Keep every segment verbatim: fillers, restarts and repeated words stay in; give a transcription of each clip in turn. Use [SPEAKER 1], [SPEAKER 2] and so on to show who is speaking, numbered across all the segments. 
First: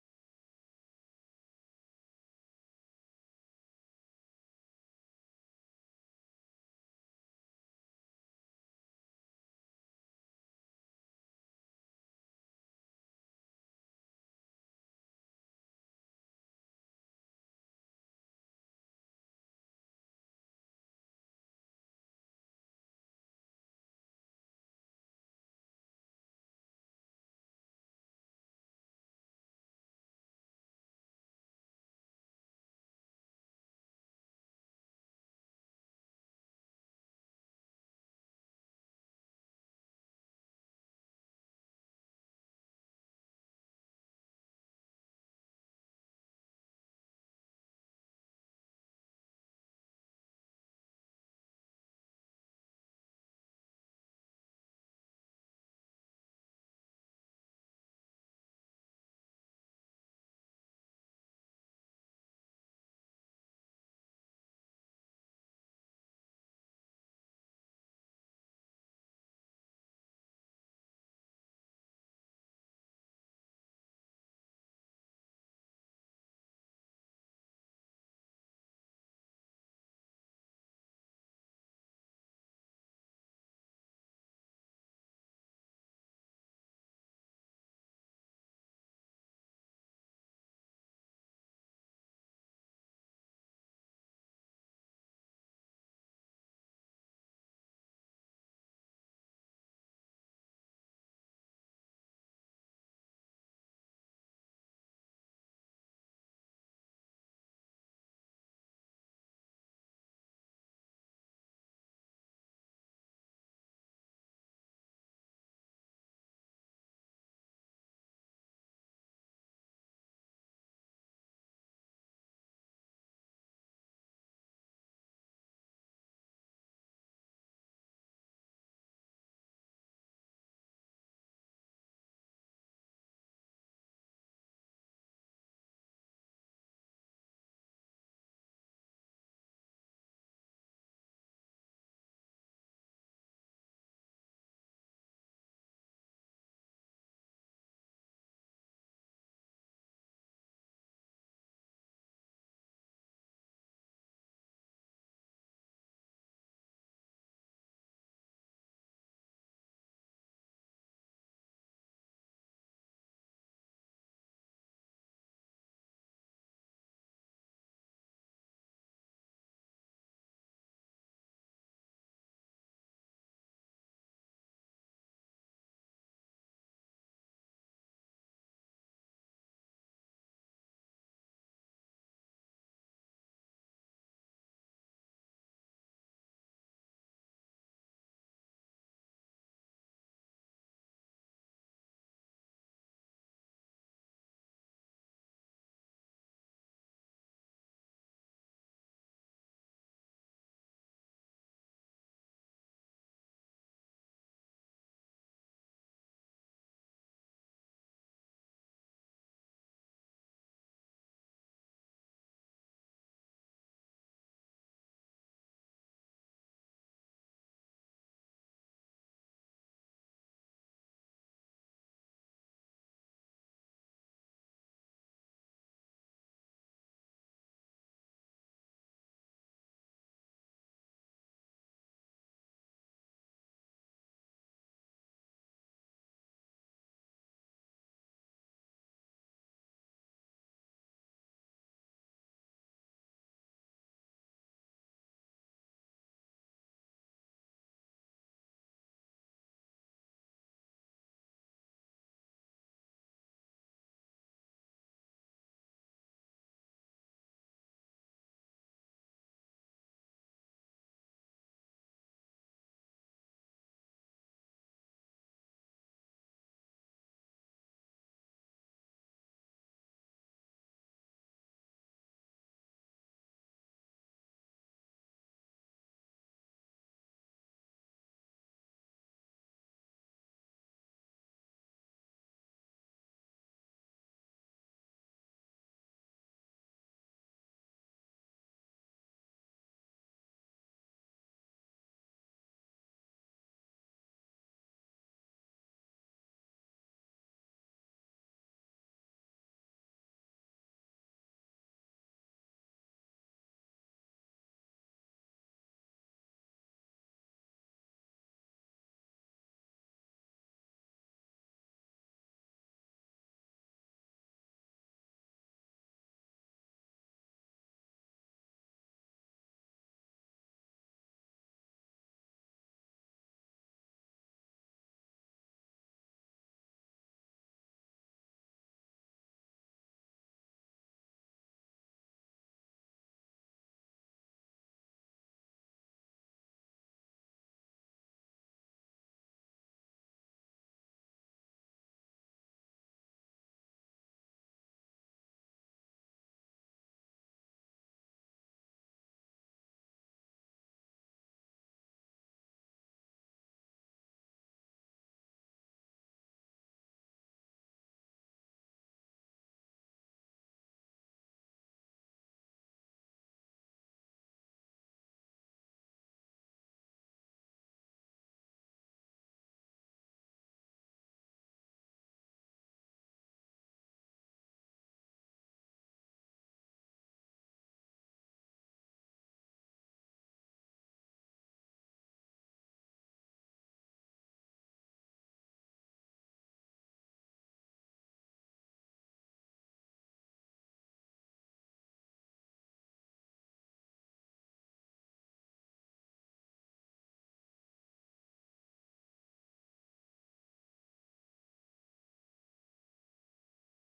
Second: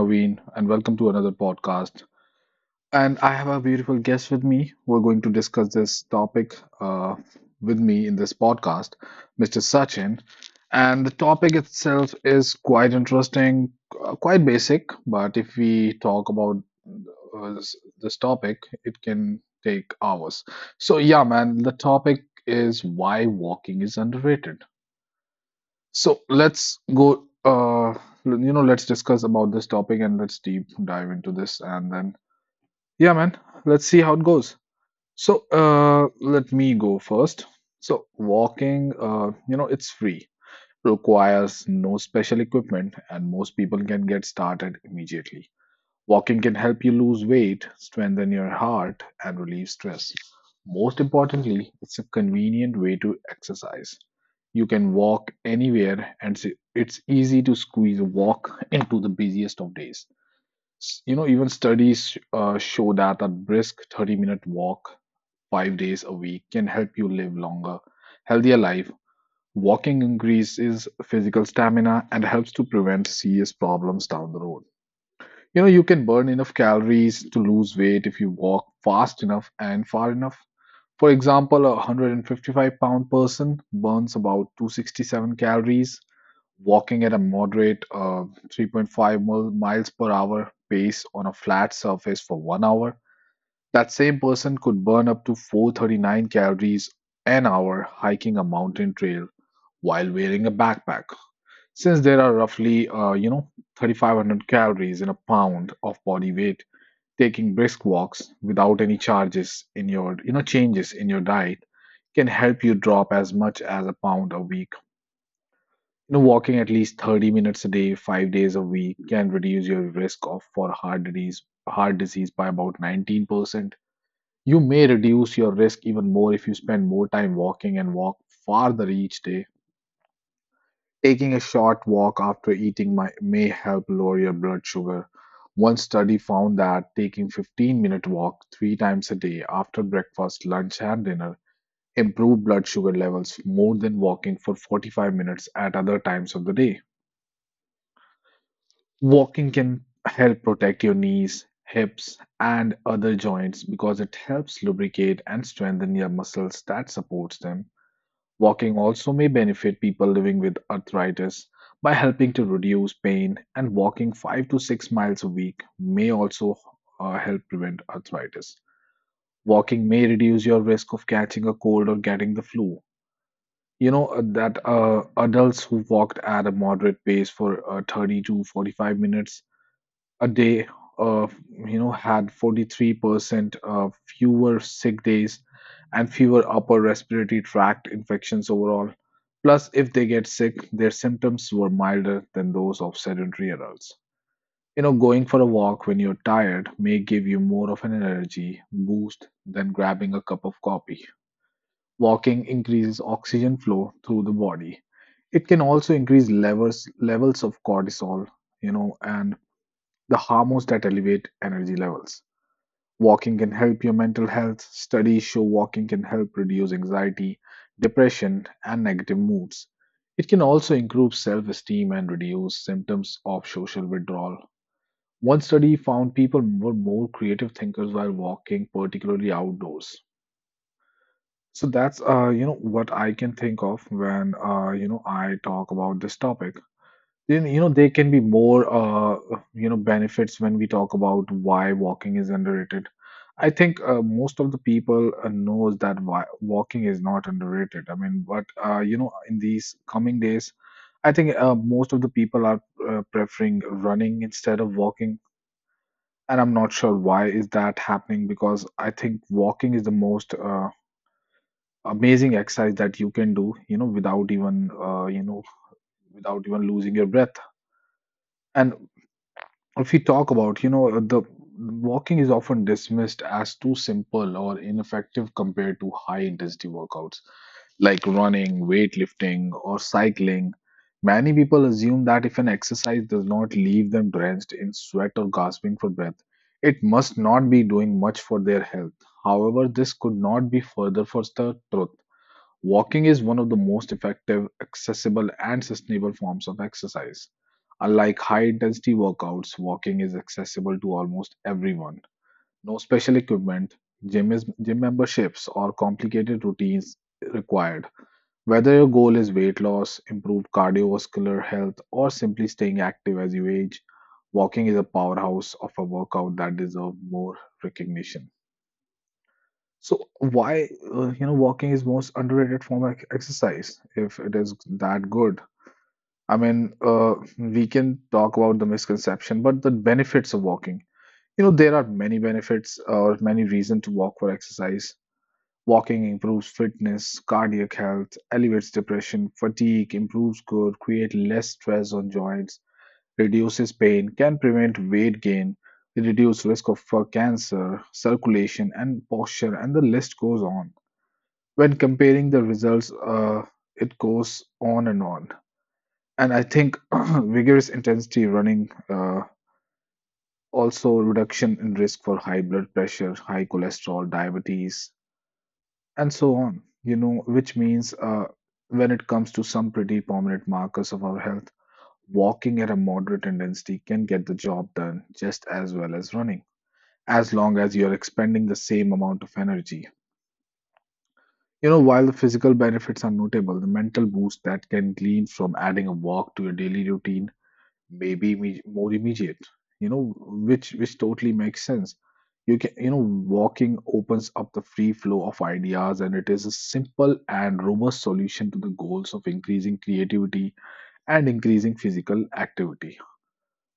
[SPEAKER 1] Naveen and welcome to another podcast. And I have a beautiful guest with me. We're going to discuss this topic uh, with me in this podcast, Mister Sachin. And the topic itself is quite interesting, uh, quite basic, but if we talk about uh, this, this topic, it can take hours. So yeah, man, the topic is why walking is underrated. So let's go, uh, you know, let's discuss about this topic and let's deep dive into this. And then, yeah, man, let's see how it goes. So, uh, let me go first. So, walking, uh, you know, it's free, requires no special equipment, and most people can get started immediately. Walking can help you lose weight, strengthen your heart, and relieve stress. Most importantly, it's a convenient way to exercise. You can walk anywhere, and s- it's easy to squeeze a walk into the busiest of days. S- You know, even studies uh, show that a brisk thirty-minute walk five days a week can help you live longer, healthier life. Walking increases physical stamina and helps to prevent serious problems down the road. You know, you can burn enough calories to lose weight if you walk fast enough and far enough. For example, a one hundred fifty-five pound person burns about two hundred sixty-seven calories walking at a moderate uh, three point five mil- miles per hour pace on a flat surface for one hour. That same person could burn up to four hundred thirty-nine calories an hour hiking a mountain trail while wearing a backpack. Since there are roughly, uh, you know, thirty-five hundred calories in a pound of body weight, taking brisk walks without any charges in your you know changes in your diet can help you drop as much as a pound a week. You know, walking at least thirty minutes a day five days a week can reduce your risk of for heart disease heart disease by about nineteen percent. You may reduce your risk even more if you spend more time walking and walk farther each day. Taking a short walk after eating may, may help lower your blood sugar. One study found that taking fifteen-minute walk three times a day after breakfast, lunch and dinner improved blood sugar levels more than walking for forty-five minutes at other times of the day. Walking can help protect your knees, hips and other joints because it helps lubricate and strengthen your muscles that supports them. Walking also may benefit people living with arthritis by helping to reduce pain, and walking five to six miles a week may also uh, help prevent arthritis. Walking may reduce your risk of catching a cold or getting the flu. You know uh, that uh, adults who walked at a moderate pace for uh, thirty to forty-five minutes a day of you know had forty-three percent uh, fewer sick days and fewer upper respiratory tract infections overall. Plus, if they get sick, their symptoms were milder than those of sedentary adults. You know, going for a walk when you're tired may give you more of an energy boost than grabbing a cup of coffee. Walking increases oxygen flow through the body. It can also increase levels levels of cortisol, you know, and the hormones that elevate energy levels. Walking can help your mental health. Studies show walking can help reduce anxiety, depression, and negative moods. It can also improve self esteem and reduce symptoms of social withdrawal. One study found people were more creative thinkers while walking, particularly outdoors. So that's uh, you know what I can think of when uh, you know I talk about this topic. Then, you know, there can be more, uh, you know, benefits when we talk about why walking is underrated. I think uh, most of the people uh, knows that why walking is not underrated. I mean, but uh, you know, in these coming days, I think uh, most of the people are uh, preferring running instead of walking, and I'm not sure why is that happening because I think walking is the most uh, amazing exercise that you can do, you know, without even uh, you know, without even losing your breath. And if we talk about, you know, the walking is often dismissed as too simple or ineffective compared to high intensity workouts like running, weightlifting, or cycling. Many people assume that if an exercise does not leave them drenched in sweat or gasping for breath, it must not be doing much for their health. However, this could not be further from the truth. Walking is one of the most effective, accessible, and sustainable forms of exercise. Unlike high intensity workouts, walking is accessible to almost everyone. No special equipment, gym, is, gym memberships, or complicated routines required. Whether your goal is weight loss, improved cardiovascular health, or simply staying active as you age, walking is a powerhouse of a workout that deserves more recognition. So why uh, you know walking is most underrated form of exercise if it is that good. I mean, uh, we can talk about the misconception, but the benefits of walking. You know, there are many benefits or many reasons to walk for exercise. Walking improves fitness, cardiac health, alleviates depression, fatigue, improves good, create less stress on joints, reduces pain, can prevent weight gain, reduce risk of for cancer, circulation, and posture, and the list goes on when comparing the results, uh, it goes on and on. And I think vigorous intensity running, uh, also reduction in risk for high blood pressure, high cholesterol, diabetes, and so on. You know, which means uh, when it comes to some pretty prominent markers of our health, walking at a moderate intensity can get the job done just as well as running, as long as you're expending the same amount of energy. You know, while the physical benefits are notable, the mental boost that can glean from adding a walk to your daily routine may be imme- more immediate. You know, which which totally makes sense. You can, you know, walking opens up the free flow of ideas, and it is a simple and robust solution to the goals of increasing creativity and increasing physical activity.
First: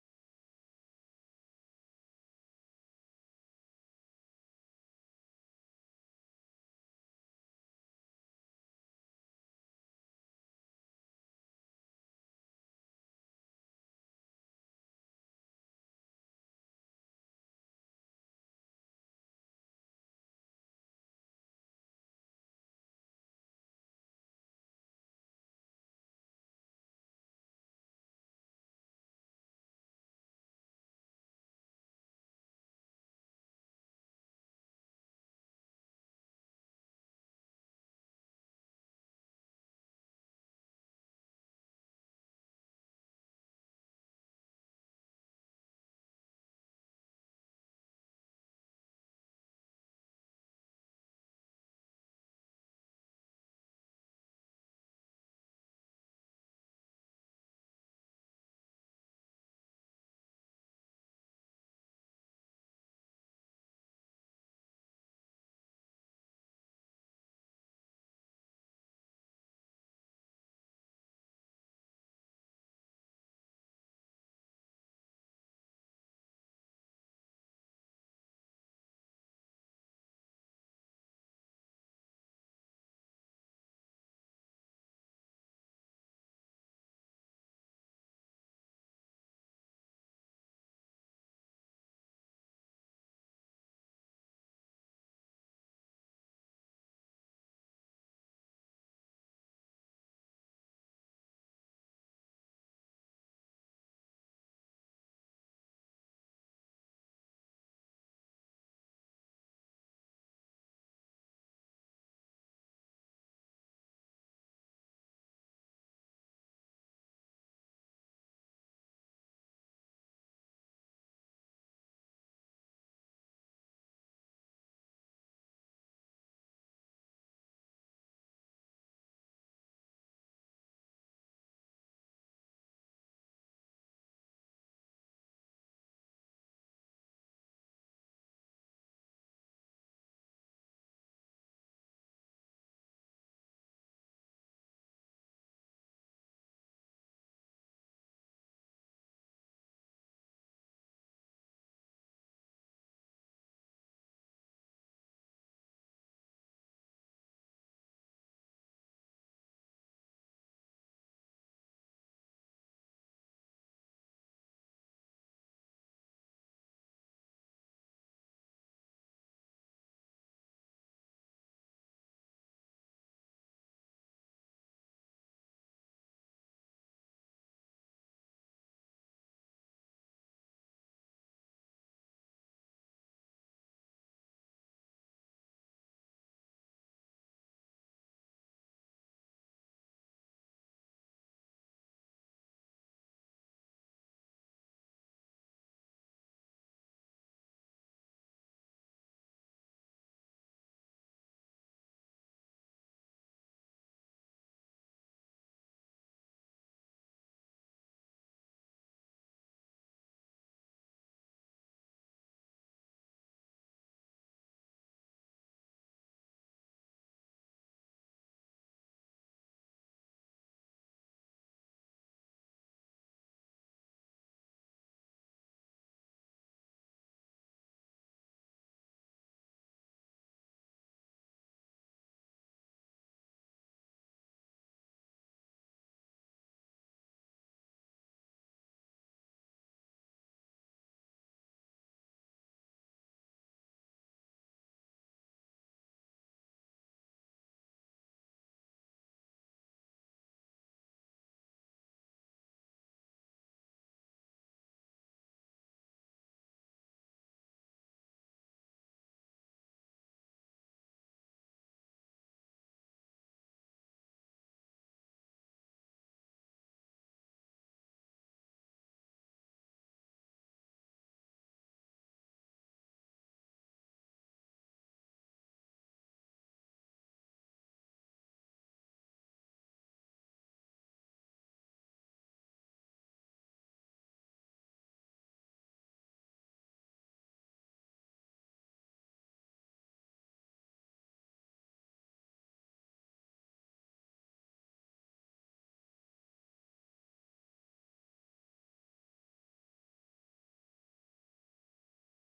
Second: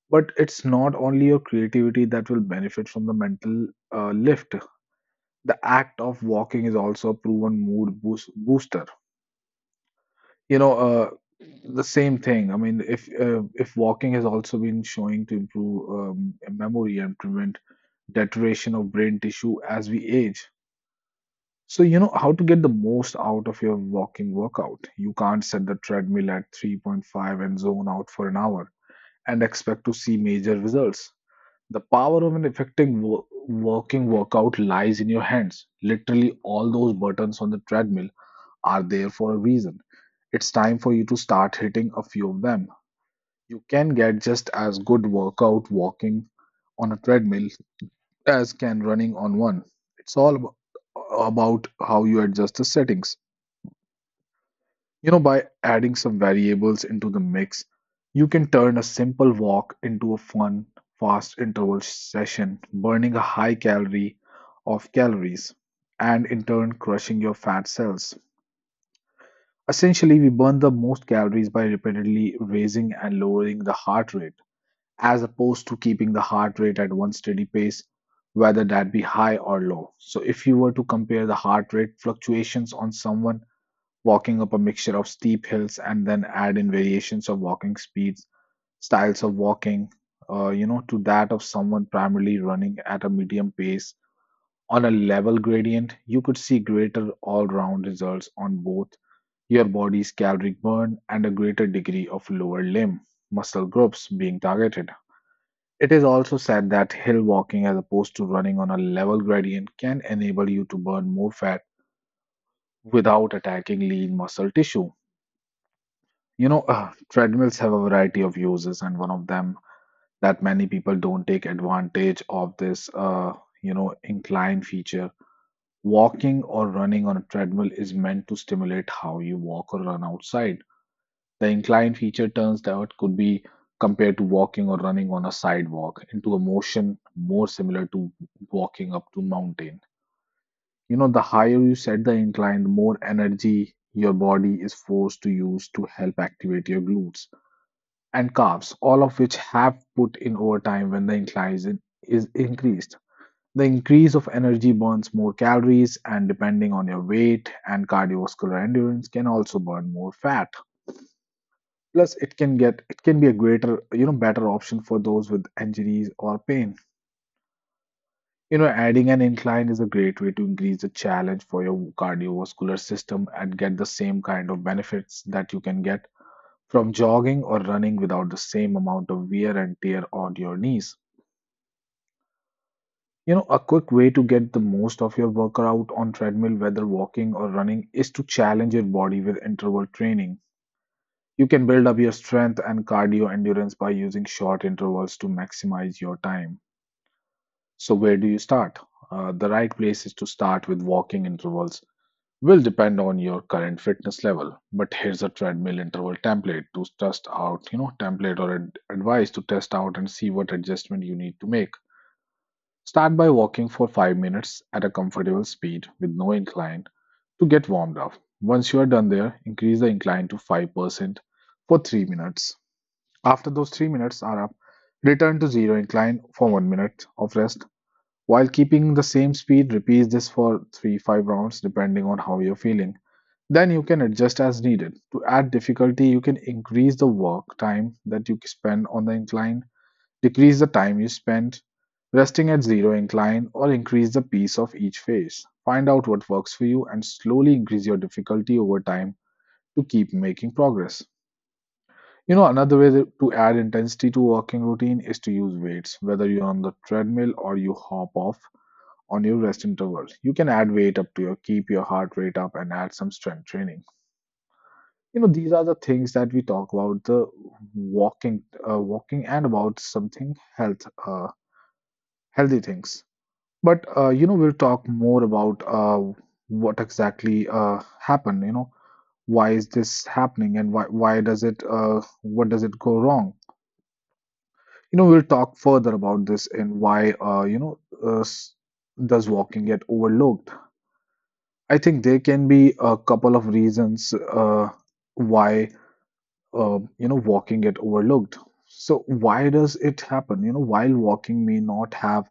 [SPEAKER 1] But it's not only your creativity that will benefit from the mental uh, lift. The act of walking is also a proven mood boost, booster. You know uh, the same thing. I mean, if uh, if walking has also been showing to improve um, memory and prevent deterioration of brain tissue as we age. So you know, how to get the most out of your walking workout? You can't set the treadmill at three point five and zone out for an hour and expect to see major results. The power of an effective wo- walking workout lies in your hands. Literally all those buttons on the treadmill are there for a reason. It's time for you to start hitting a few of them. You can get just as good workout walking on a treadmill as can running on one. It's all abo- about how you adjust the settings. You know, by adding some variables into the mix, you can turn a simple walk into a fun, fast interval session, burning a high calorie of calories and in turn crushing your fat cells. Essentially, we burn the most calories by repeatedly raising and lowering the heart rate, as opposed to keeping the heart rate at one steady pace, whether that be high or low. So, if you were to compare the heart rate fluctuations on someone walking up a mixture of steep hills and then add in variations of walking speeds, styles of walking, uh, you know, to that of someone primarily running at a medium pace on a level gradient, you could see greater all round results on both your body's caloric burn, and a greater degree of lower limb muscle groups being targeted. It is also said that hill walking, as opposed to running on a level gradient, can enable you to burn more fat without attacking lean muscle tissue. You know, uh, treadmills have a variety of uses, and one of them that many people don't take advantage of this, uh, you know, incline feature. Walking or running on a treadmill is meant to stimulate how you walk or run outside. The incline feature turns out could be compared to walking or running on a sidewalk into a motion more similar to walking up to mountain. You know, the higher you set the incline, the more energy your body is forced to use to help activate your glutes and calves, all of which have put in overtime when the incline is, is increased. The increase of energy burns more calories, and depending on your weight and cardiovascular endurance, can also burn more fat. Plus, it can get it can be a greater, you know, better option for those with injuries or pain. You know, adding an incline is a great way to increase the challenge for your cardiovascular system and get the same kind of benefits that you can get from jogging or running without the same amount of wear and tear on your knees. You know, a quick way to get the most of your workout on treadmill, whether walking or running, is to challenge your body with interval training. You can build up your strength and cardio endurance by using short intervals to maximize your time. So, where do you start? Uh, the right place is to start with walking intervals. Will depend on your current fitness level, but here's a treadmill interval template to test out, you know, template or ad- advice to test out and see what adjustment you need to make. Start by walking for five minutes at a comfortable speed with no incline to get warmed up. Once you are done there, increase the incline to five percent for three minutes. After those three minutes are up, return to zero incline for one minute of rest. While keeping the same speed, repeat this for three to five rounds depending on how you're feeling. Then you can adjust as needed. To add difficulty, you can increase the work time that you spend on the incline, decrease the time you spend resting at zero incline, or increase the pace of each phase. Find out what works for you and slowly increase your difficulty over time to keep making progress. You know, another way that- to add intensity to walking routine is to use weights. Whether you're on the treadmill or you hop off on your rest intervals, you can add weight up to your keep your heart rate up and add some strength training. You know, these are the things that we talk about the walking, uh, walking, and about something health, uh, healthy things. But uh, you know, we'll talk more about uh, what exactly uh, happened. You know, why is this happening and why why does it uh, what does it go wrong? You know, we'll talk further about this and why, uh, you know, uh, s- does walking get overlooked. I think there can be a couple of reasons uh, why, uh, you know, walking get overlooked. So why does it happen? You know, while walking may not have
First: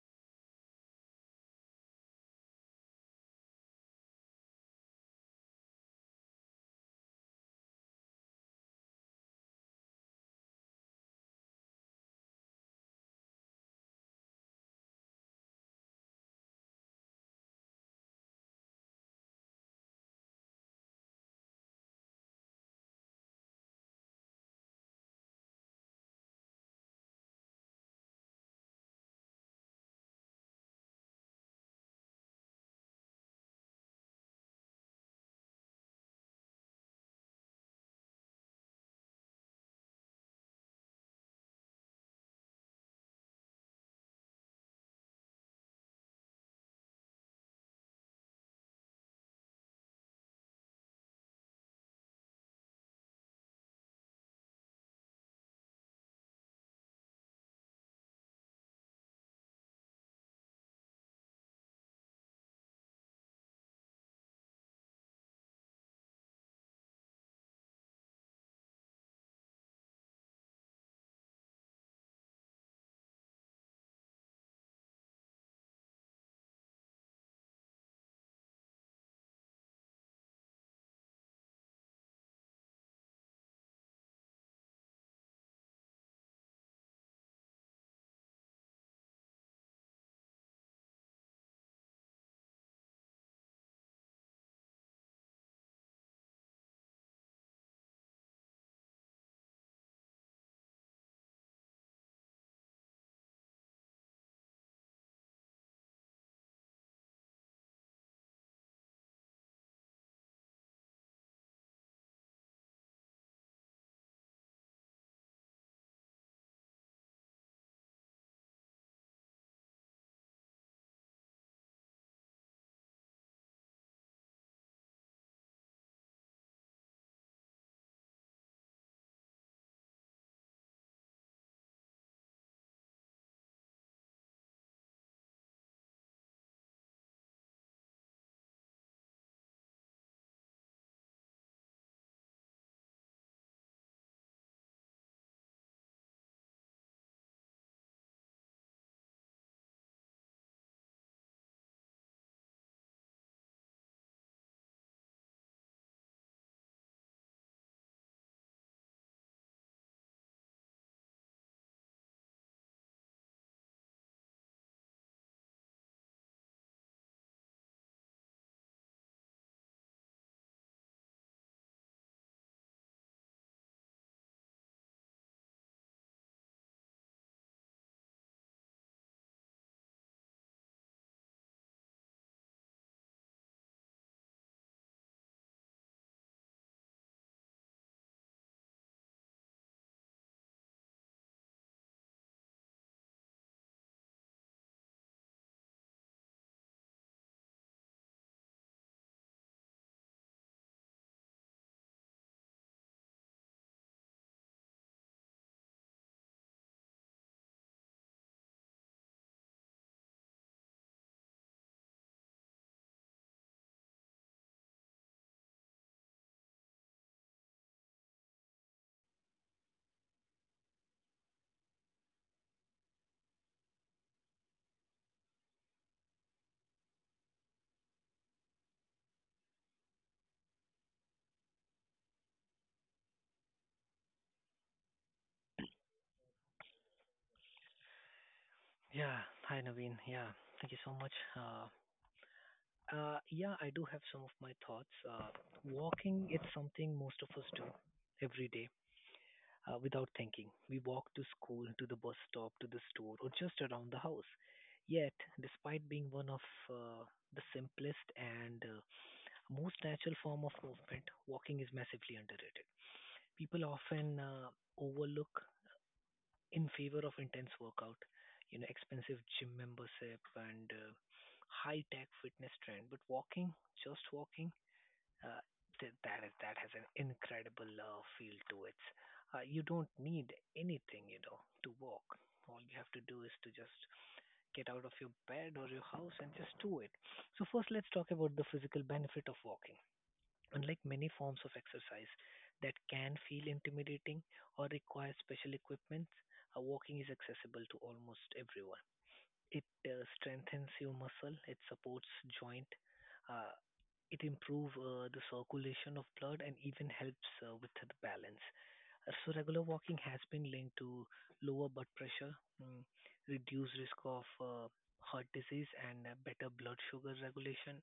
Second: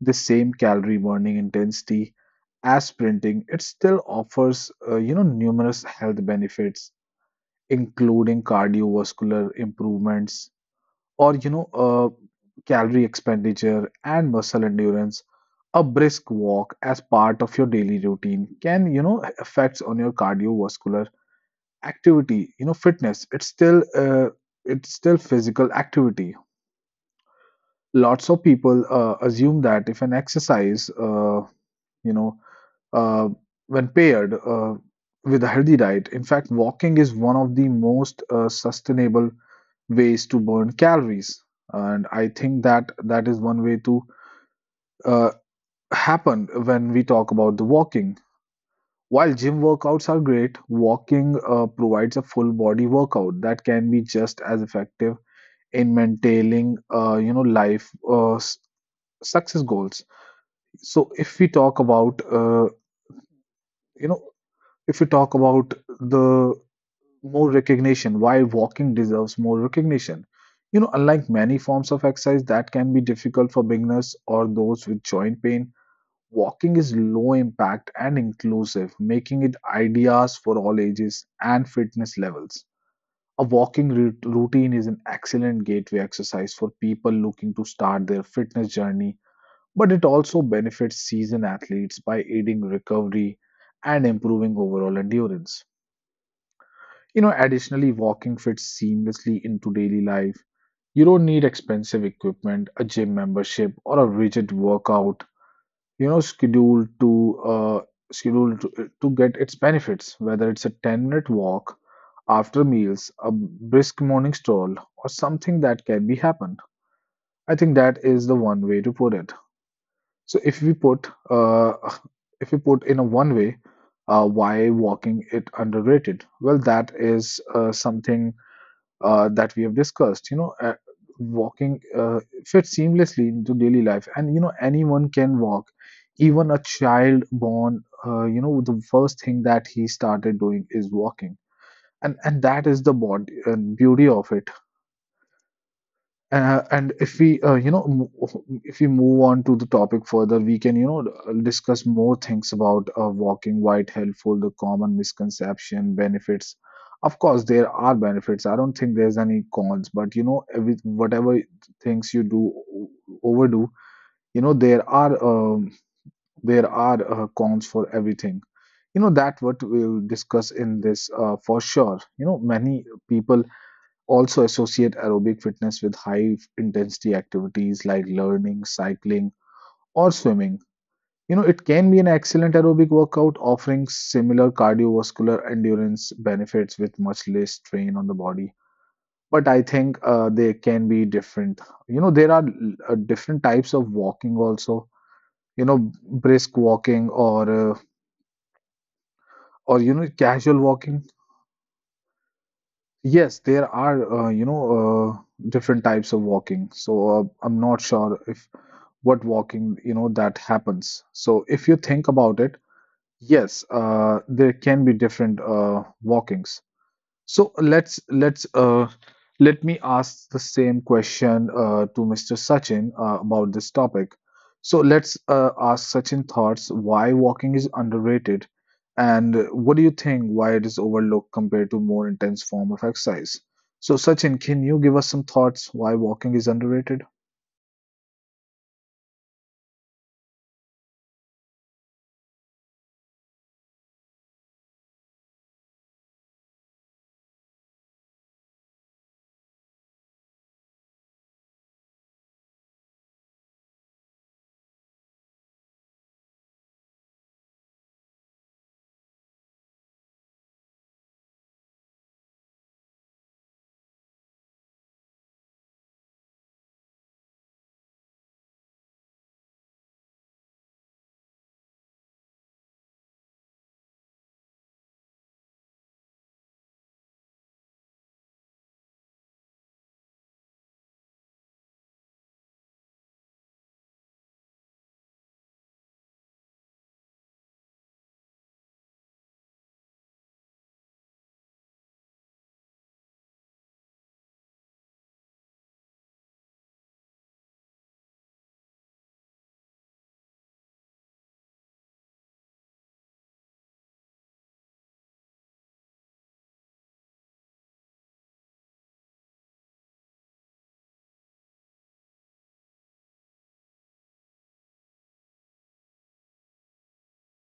[SPEAKER 1] the same calorie burning intensity as sprinting, it still offers, uh, you know, numerous health benefits, including cardiovascular improvements or you know uh, calorie expenditure and muscle endurance. A brisk walk as part of your daily routine can you know affects on your cardiovascular activity, you know fitness. It's still uh, it's still physical activity. Lots of people uh, assume that if an exercise uh, you know uh, when paired uh, with a healthy diet, in fact walking is one of the most uh, sustainable ways to burn calories. And I think that that is one way to uh, happen when we talk about the walking. While gym workouts are great, walking uh, provides a full body workout that can be just as effective in maintaining, uh, you know, life uh, s- success goals. So if we talk about, uh, you know, if you talk about the more recognition, why walking deserves more recognition. You know, unlike many forms of exercise that can be difficult for beginners or those with joint pain, walking is low impact and inclusive, making it ideas for all ages and fitness levels. A walking rout- routine is an excellent gateway exercise for people looking to start their fitness journey, but it also benefits seasoned athletes by aiding recovery and improving overall endurance. You know, additionally, walking fits seamlessly into daily life. You don't need expensive equipment, a gym membership, or a rigid workout. You know, schedule to uh, schedule to, uh, to get its benefits. Whether it's a ten-minute walk after meals, a brisk morning stroll, or something that can be happened. I think that is the one way to put it. So if we put uh, if we put in a one way, uh, why walking it underrated? Well, that is uh, something uh, that we have discussed, you know uh, walking uh, fits seamlessly into daily life and you know anyone can walk. Even a child born, uh, you know the first thing that he started doing is walking, and and that is the body, uh, beauty of it. Uh, and if we, uh, you know, mo- if we move on to the topic further, we can, you know, discuss more things about uh, walking, why it helpful, the common misconception, benefits. Of course, there are benefits. I don't think there's any cons, but you know, every, whatever things you do o- overdo, you know, there are um, there are uh, cons for everything. You know, that what we'll discuss in this uh, for sure. You know, many people also associate aerobic fitness with high intensity activities like learning, cycling, or swimming. You know, it can be an excellent aerobic workout offering similar cardiovascular endurance benefits with much less strain on the body. But I think uh, they can be different. You know, there are uh, different types of walking also. You know, brisk walking or uh, or you know casual walking. Yes, there are uh, you know uh, different types of walking. So uh, I'm not sure if what walking you know that happens, so if you think about it, yes, uh, there can be different uh, walkings. So let's let's uh, let me ask the same question uh, to Mr. Sachin uh, about this topic. So let's uh, ask Sachin thoughts, why walking is underrated, and what do you think, why it is overlooked compared to more intense form of exercise? So Sachin, can you give us some thoughts why walking is underrated?
[SPEAKER 2] Yeah. Hi, Naveen. Yeah. Thank you so much. Uh, uh, yeah, I do have some of my thoughts. Uh, Walking, it's something most of us do every day uh, without thinking. We walk to school, to the bus stop, to the store, or just around the house. Yet, despite being one of uh, the simplest and uh, most natural form of movement, walking is massively underrated. People often uh, overlook in favor of intense workout, you know, expensive gym membership and uh, high tech fitness trend. But walking, just walking, uh, th- that is that has an incredible uh, feel to it. Uh, you don't need anything, you know, to walk. All you have to do is to just get out of your bed or your house and just do it. So first, let's talk about the physical benefit of walking. Unlike many forms of exercise that can feel intimidating or require special equipment, uh, walking is accessible to almost everyone. It uh, strengthens your muscle, it supports joint, uh, it improves uh, the circulation of blood and even helps uh, with the balance. Uh, So regular walking has been linked to lower blood pressure, mm, reduced risk of uh, heart disease, and uh, better blood sugar regulation.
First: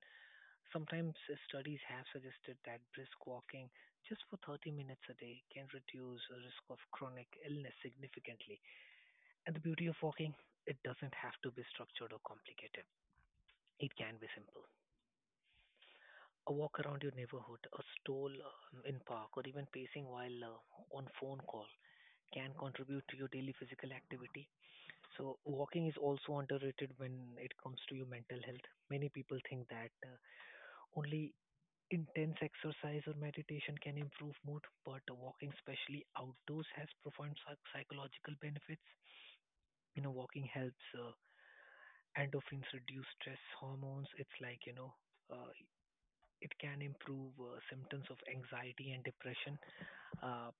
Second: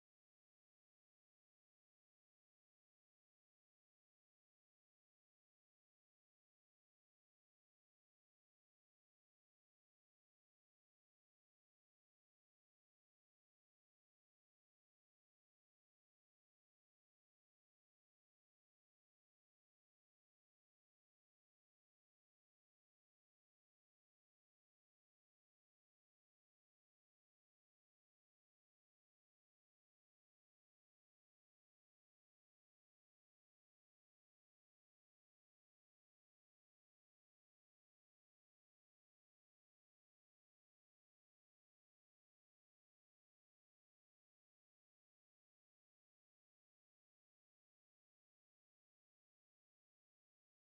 [SPEAKER 2] Sometimes uh, studies have suggested that brisk walking just for thirty minutes a day can reduce the risk of chronic illness significantly. And the beauty of walking, it doesn't have to be structured or complicated. It can be simple. A walk around your neighborhood, a stroll um, in park, or even pacing while uh, on phone call can contribute to your daily physical activity. So walking is also underrated when it comes to your mental health. Many people think that uh, only intense exercise or meditation can improve mood, but walking, especially outdoors, has profound psych- psychological benefits. You know, walking helps uh, endorphins reduce stress hormones. It's like, you know, uh, it can improve uh, symptoms of anxiety and depression. Uh,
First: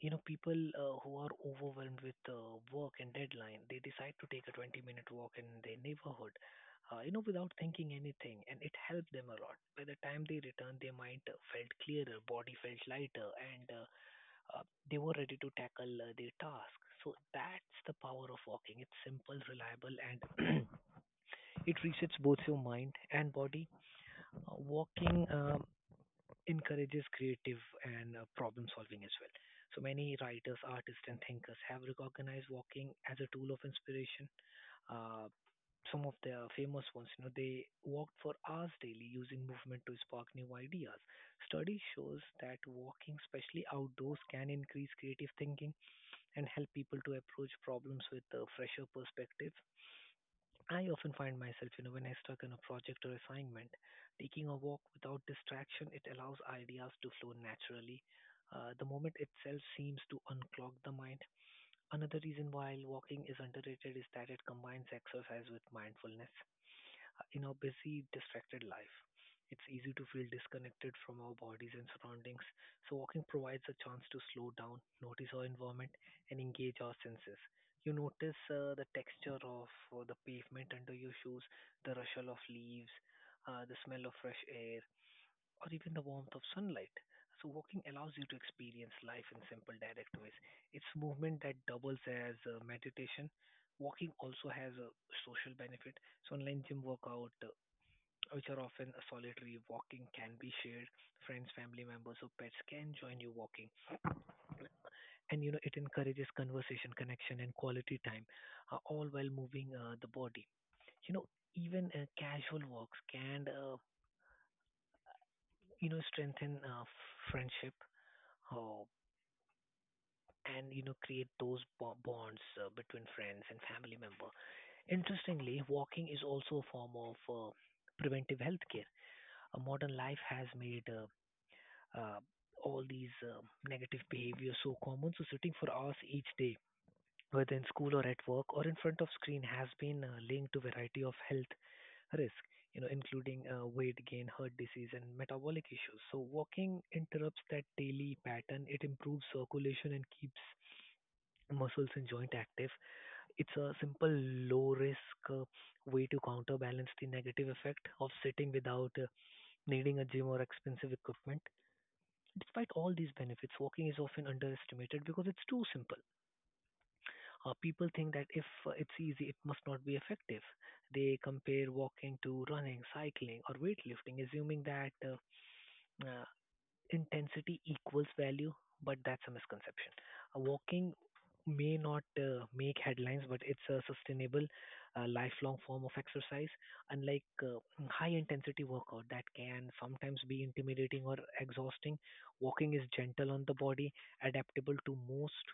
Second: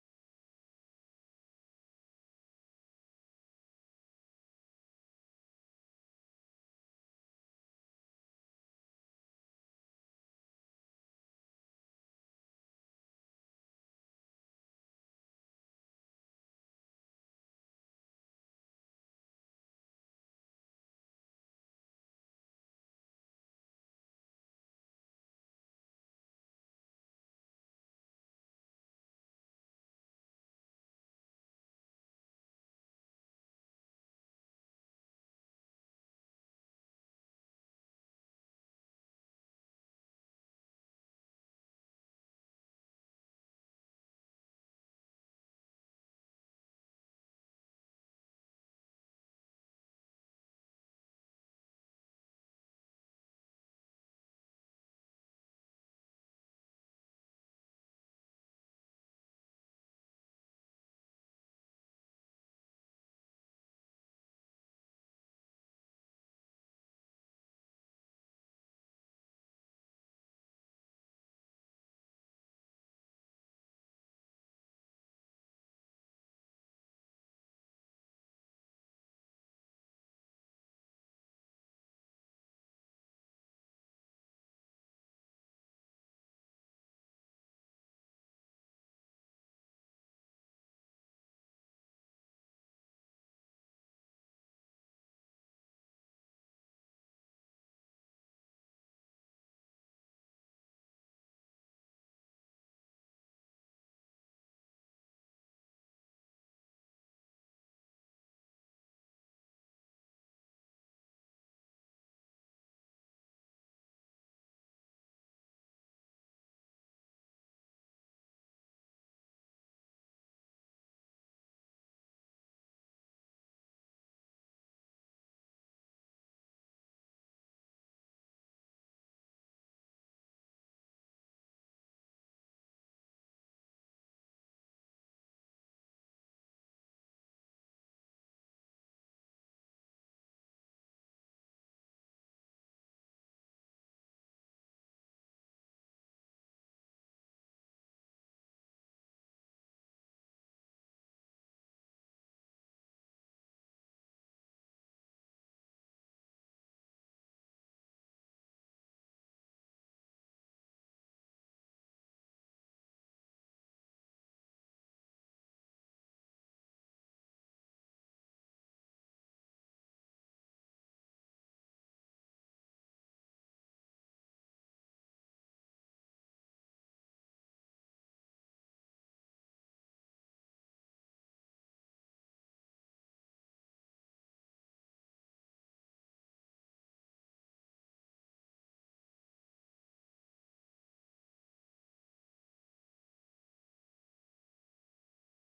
[SPEAKER 2] You know, people uh, who are overwhelmed with uh, work and deadline, they decide to take a twenty minute walk in their neighborhood, uh, you know, without thinking anything, and it helped them a lot. By the time they returned, their mind uh, felt clearer, body felt lighter, and uh, uh, they were ready to tackle uh, their task. So that's the power of walking. It's simple, reliable, and it resets both your mind and body. Uh, walking um, encourages creative and uh, problem solving as well. So many writers, artists, and thinkers have recognized walking as a tool of inspiration. Uh, some of the famous ones, you know, they walked for hours daily using movement to spark new ideas. Study shows that walking, especially outdoors, can increase creative thinking and help people to approach problems with a fresher perspective. I often find myself, you know, when I stuck on a project or assignment, taking a walk without distraction, it allows ideas to flow naturally. Uh, the moment itself seems to unclog the mind. Another reason why walking is underrated is that it combines exercise with mindfulness in our busy, distracted life. It's easy to feel disconnected from our bodies and surroundings, so walking provides a chance to slow down, notice our environment, and engage our senses. You notice uh, the texture of uh, the pavement under your shoes, the rustle of leaves, uh, the smell of fresh air, or even the warmth of sunlight. So, walking allows you to experience life in simple, direct ways. It's movement that doubles as uh, meditation. Walking also has a social benefit. So, online gym workout, uh, which are often a solitary. Walking can be shared, friends, family members, or pets can join you walking. And you know, it encourages conversation, connection, and quality time, uh, all while moving uh, the body. You know, even uh, casual walks can, uh, you know, strengthen uh, friendship. Uh, and you know create those bo- bonds uh, between friends and family member. Interestingly walking is also a form of uh, preventive health care. Uh, modern life has made uh, uh, all these um negative behaviors so common. So sitting for hours each day, whether in school or at work or in front of screen, has been uh, linked to variety of health risk, you know, including uh, weight gain, heart disease, and metabolic issues. So walking interrupts that daily pattern. It improves circulation and keeps muscles and joint active. It's a simple low risk uh, way to counterbalance the negative effect of sitting without uh, needing a gym or expensive equipment. Despite all these benefits, walking is often underestimated because it's too simple. Uh, people think that if uh, it's easy, it must not be effective. They compare walking to running, cycling, or weightlifting, assuming that uh, uh, intensity equals value, but that's a misconception. Uh, Walking may not uh, make headlines, but it's a sustainable, uh, lifelong form of exercise. Unlike uh, high intensity workout that can sometimes be intimidating or exhausting, walking is gentle on the body, adaptable to most.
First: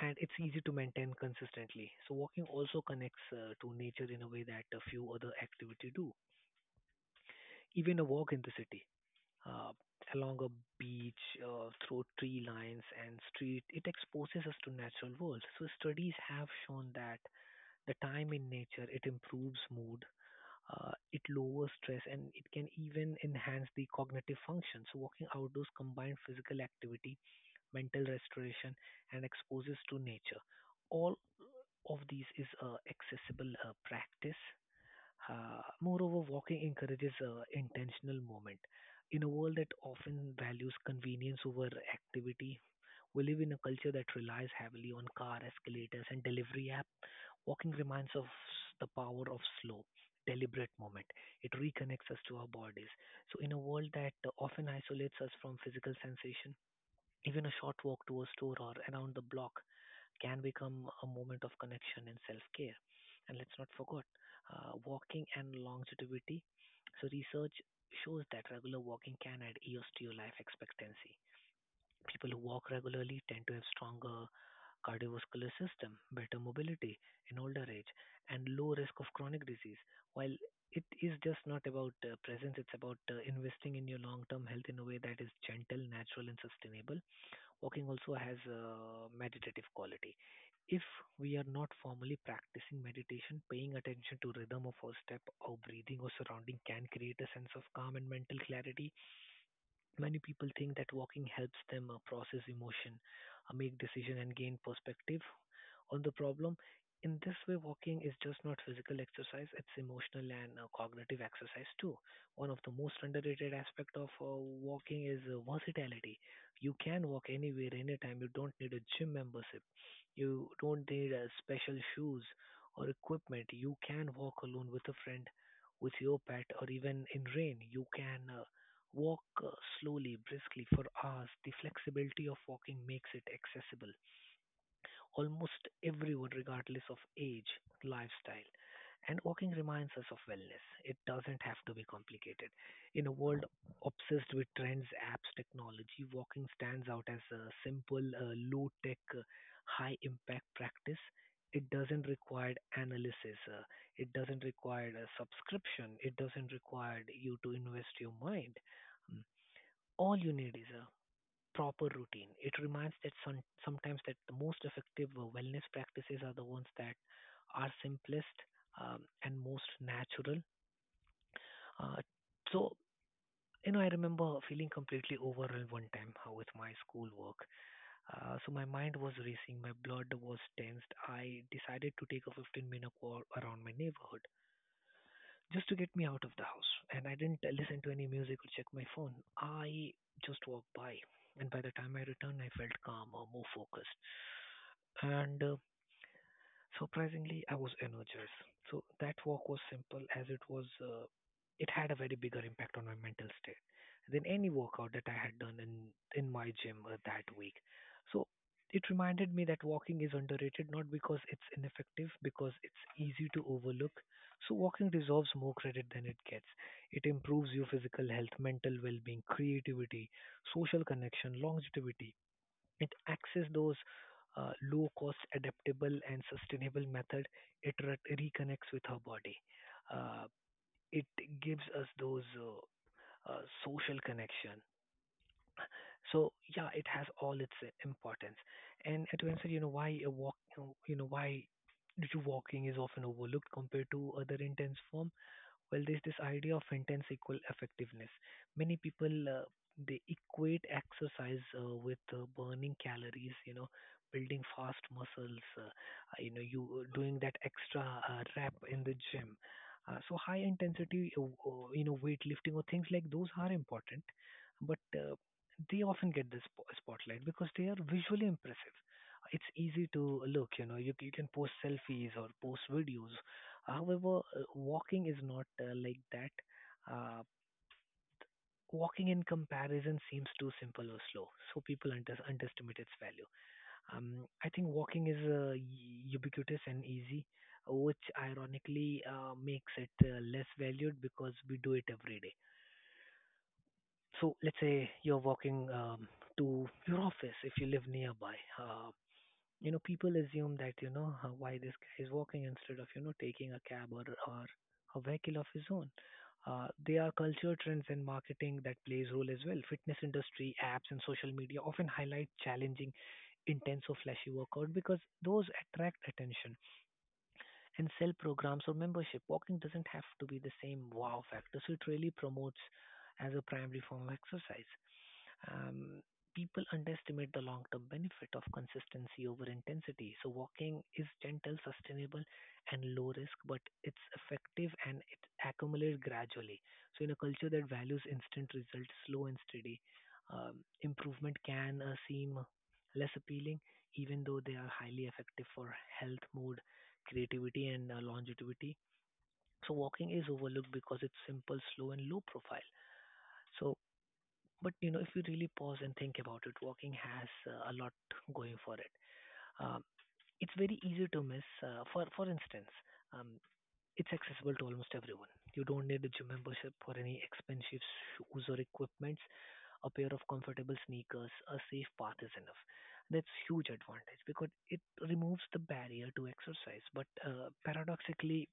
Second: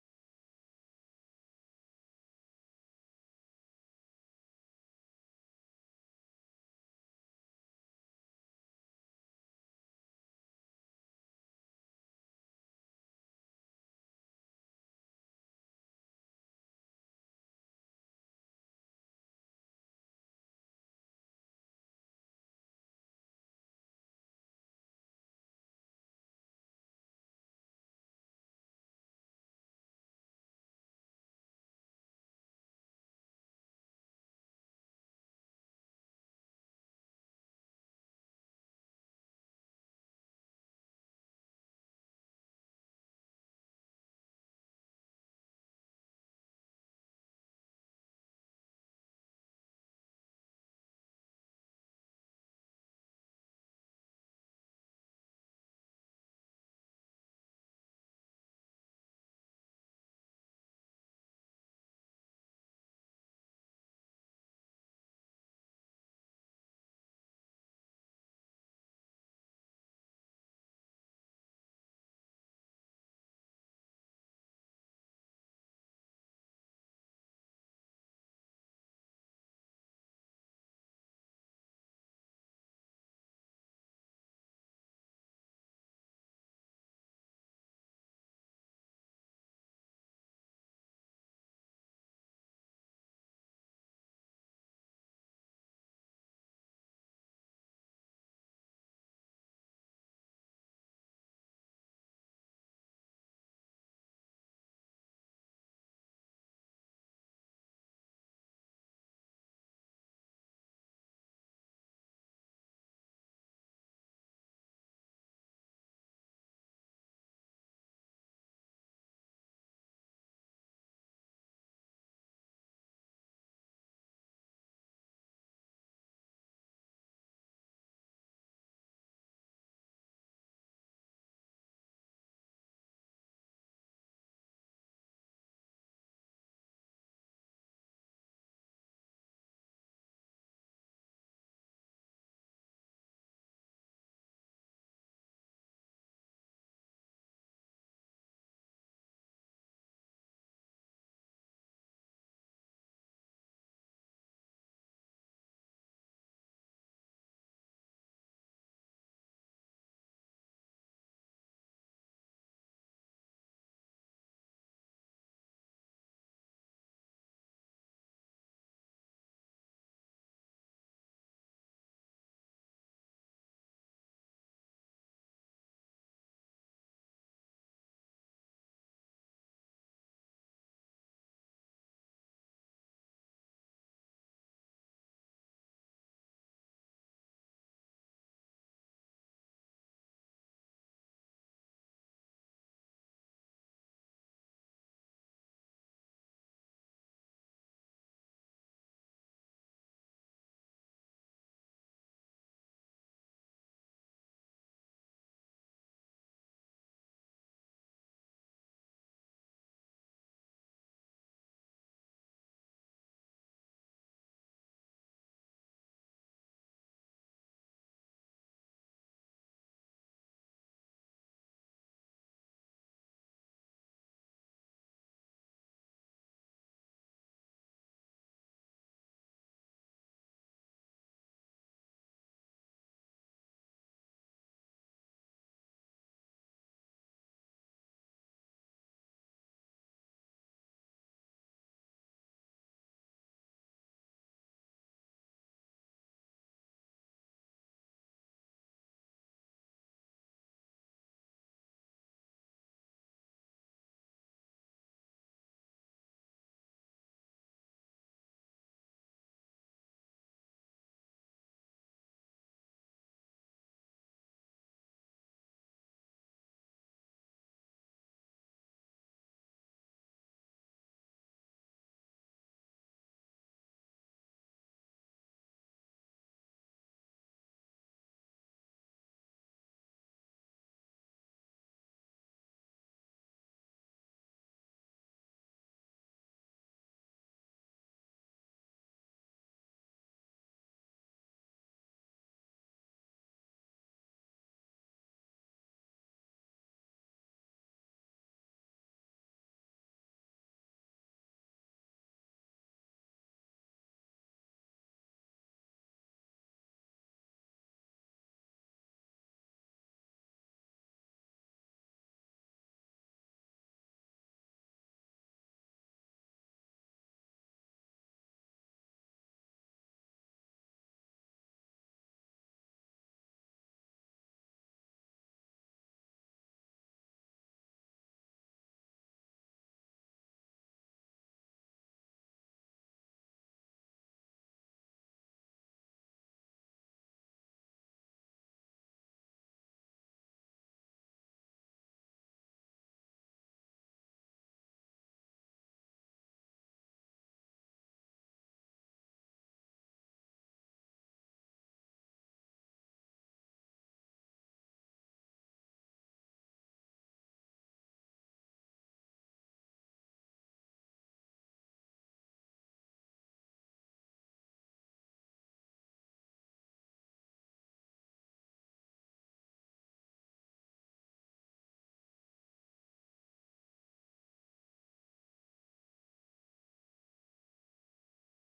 [SPEAKER 2] And it's easy to maintain consistently. So, walking also connects uh, to nature in a way that a few other activity do, even a walk in the city uh, along a beach, uh, through tree lines and street. It exposes us to natural world. So studies have shown that the time in nature it improves mood, uh, it lowers stress, and it can even enhance the cognitive function. So walking outdoors combines physical activity, mental restoration, and exposes to nature. All of these is a accessible uh, practice. Uh, moreover, walking encourages uh, intentional movement. In a world that often values convenience over activity, we live in a culture that relies heavily on car escalators and delivery app. Walking reminds us the power of slow, deliberate movement. It reconnects us to our bodies. So, in a world that uh, often isolates us from physical sensation, even a short walk to a store or around the block can become a moment of connection and self care. And let's not forget uh, walking and longevity. So, research shows that regular walking can add years to your life expectancy. People who walk regularly tend to have stronger cardiovascular system, better mobility in older age, and low risk of chronic disease. While it is just not about uh, presence, it's about uh, investing in your long term health in a way that is gentle, natural, and sustainable. Walking also has a meditative quality. If we are not formally practicing meditation, paying attention to rhythm of our step, our breathing, or surrounding can create a sense of calm and mental clarity. Many people think that walking helps them uh, process emotion, uh, make decision, and gain perspective, on the problem. In this way, walking is just not physical exercise; it's emotional and uh, cognitive exercise too. One of the most underrated aspect of uh, walking is uh, versatility. You can walk anywhere, anytime. You don't need a gym membership. You don't need uh, special shoes or equipment. You can walk alone with a friend, with your pet, or even in rain. You can uh, walk uh, slowly, briskly for hours. The flexibility of walking makes it accessible almost everyone, regardless of age, lifestyle, and walking reminds us of wellness. It doesn't have to be complicated. In a world obsessed with trends, apps, technology, walking stands out as a simple, uh, low tech, uh, high impact practice. It doesn't require analysis, uh, it doesn't require a subscription, it doesn't require you to invest your mind. Mm. All you need is a proper routine. It reminds that some, sometimes that the most effective uh, wellness practices are the ones that are simplest um, and most natural. Uh, so, you know, I remember feeling completely overwhelmed one time uh, with my schoolwork. Uh, so my mind was racing, my blood was tensed. I decided to take a fifteen minute walk around my neighborhood just to get me out of the house. And I didn't uh, listen to any music or check my phone. I just walked by. And by the time I returned, I felt calmer, more focused, and uh, surprisingly, I was energized. So that walk was simple as it was. Uh, it had a very bigger impact on my mental state than any workout that I had done in in my gym uh, that week. So it reminded me that walking is underrated not because it's ineffective, because it's easy to overlook. So walking deserves more credit than it gets. It improves your physical health, mental well-being, creativity, social connection, longevity. It access those uh, low cost, adaptable, and sustainable method. It re- reconnects with her body. Uh, it gives us those uh, uh, social connection. So yeah, it has all its uh, importance. And to answer, you know, why a walk, you know, why due to walking is often overlooked compared to other intense form. Well, there's this idea of intense equal effectiveness. Many people uh, they equate exercise uh, with uh, burning calories, you know, building fast muscles, uh, uh, you know, you uh, doing that extra uh, rep in the gym. Uh, so high intensity, uh, uh, you know, weightlifting or things like those are important, but uh, they often get the sp- spotlight because they are visually impressive. It's easy to look, you know, you, you can post selfies or post videos. However, uh, walking is not uh, like that. Uh, Walking in comparison seems too simple or slow, so people under- underestimate its value. Um, I think walking is uh, u- ubiquitous and easy, which ironically uh, makes it uh, less valued because we do it every day. So let's say you're walking um, to your office if you live nearby. Uh, you know people assume that you know uh, why this guy is walking instead of you know taking a cab, or, or a vehicle of his own uh, there are culture trends in marketing that plays role as well. Fitness industry apps and social media often highlight challenging, intense, or flashy workout, because those attract attention and sell programs or membership. Walking doesn't have to be the same wow factor, so it really promotes as a primary form of exercise. Um, people underestimate the long term benefit of consistency over intensity. So, walking is gentle, sustainable, and low risk, but it's effective and it accumulates gradually. So, in a culture that values instant results, slow and steady, um, improvement can uh, seem less appealing, even though they are highly effective for health, mood, creativity, and uh, longevity. So, walking is overlooked because it's simple, slow, and low profile. So, but you know, if you really pause and think about it, walking has uh, a lot going for it. Um, it's very easy to miss. Uh, for for instance, um, it's accessible to almost everyone. You don't need a gym membership or any expensive shoes or equipments. A pair of comfortable sneakers, a safe path is enough. That's huge advantage because it removes the barrier to exercise. But uh, paradoxically,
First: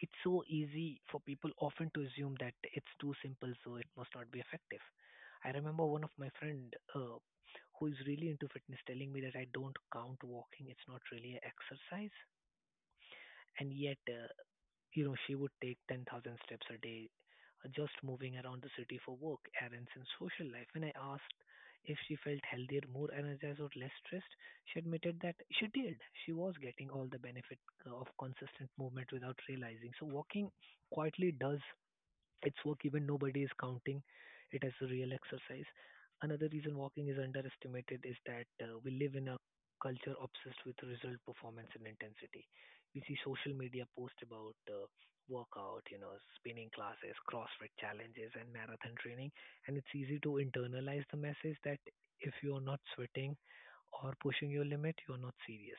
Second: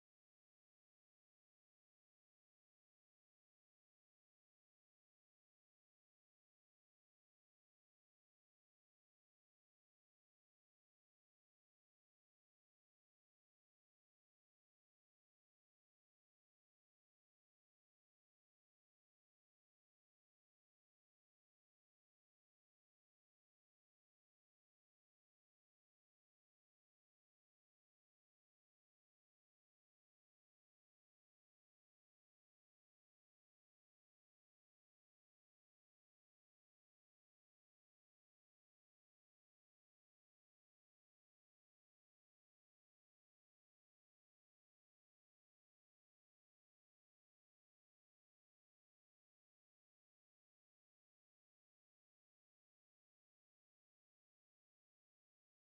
[SPEAKER 2] it's so easy for people often to assume that it's too simple, so it must not be effective. I remember one of my friend uh, who is really into fitness telling me that I don't count walking; it's not really an exercise. And yet, uh, you know, she would take ten thousand steps a day uh, just moving around the city for work, errands, and social life. When I asked if she felt healthier, more energized, or less stressed, she admitted that she did. She was getting all the benefit uh, of consistent movement without realizing. So, walking quietly does it's work even nobody is counting it as a real exercise. Another reason walking is underestimated is that uh, we live in a culture obsessed with result, performance, and intensity. We see social media posts about uh, workout, you know, spinning classes, CrossFit challenges, and marathon training, and it's easy to internalize the message that if you're not sweating or pushing your limit, you're not serious.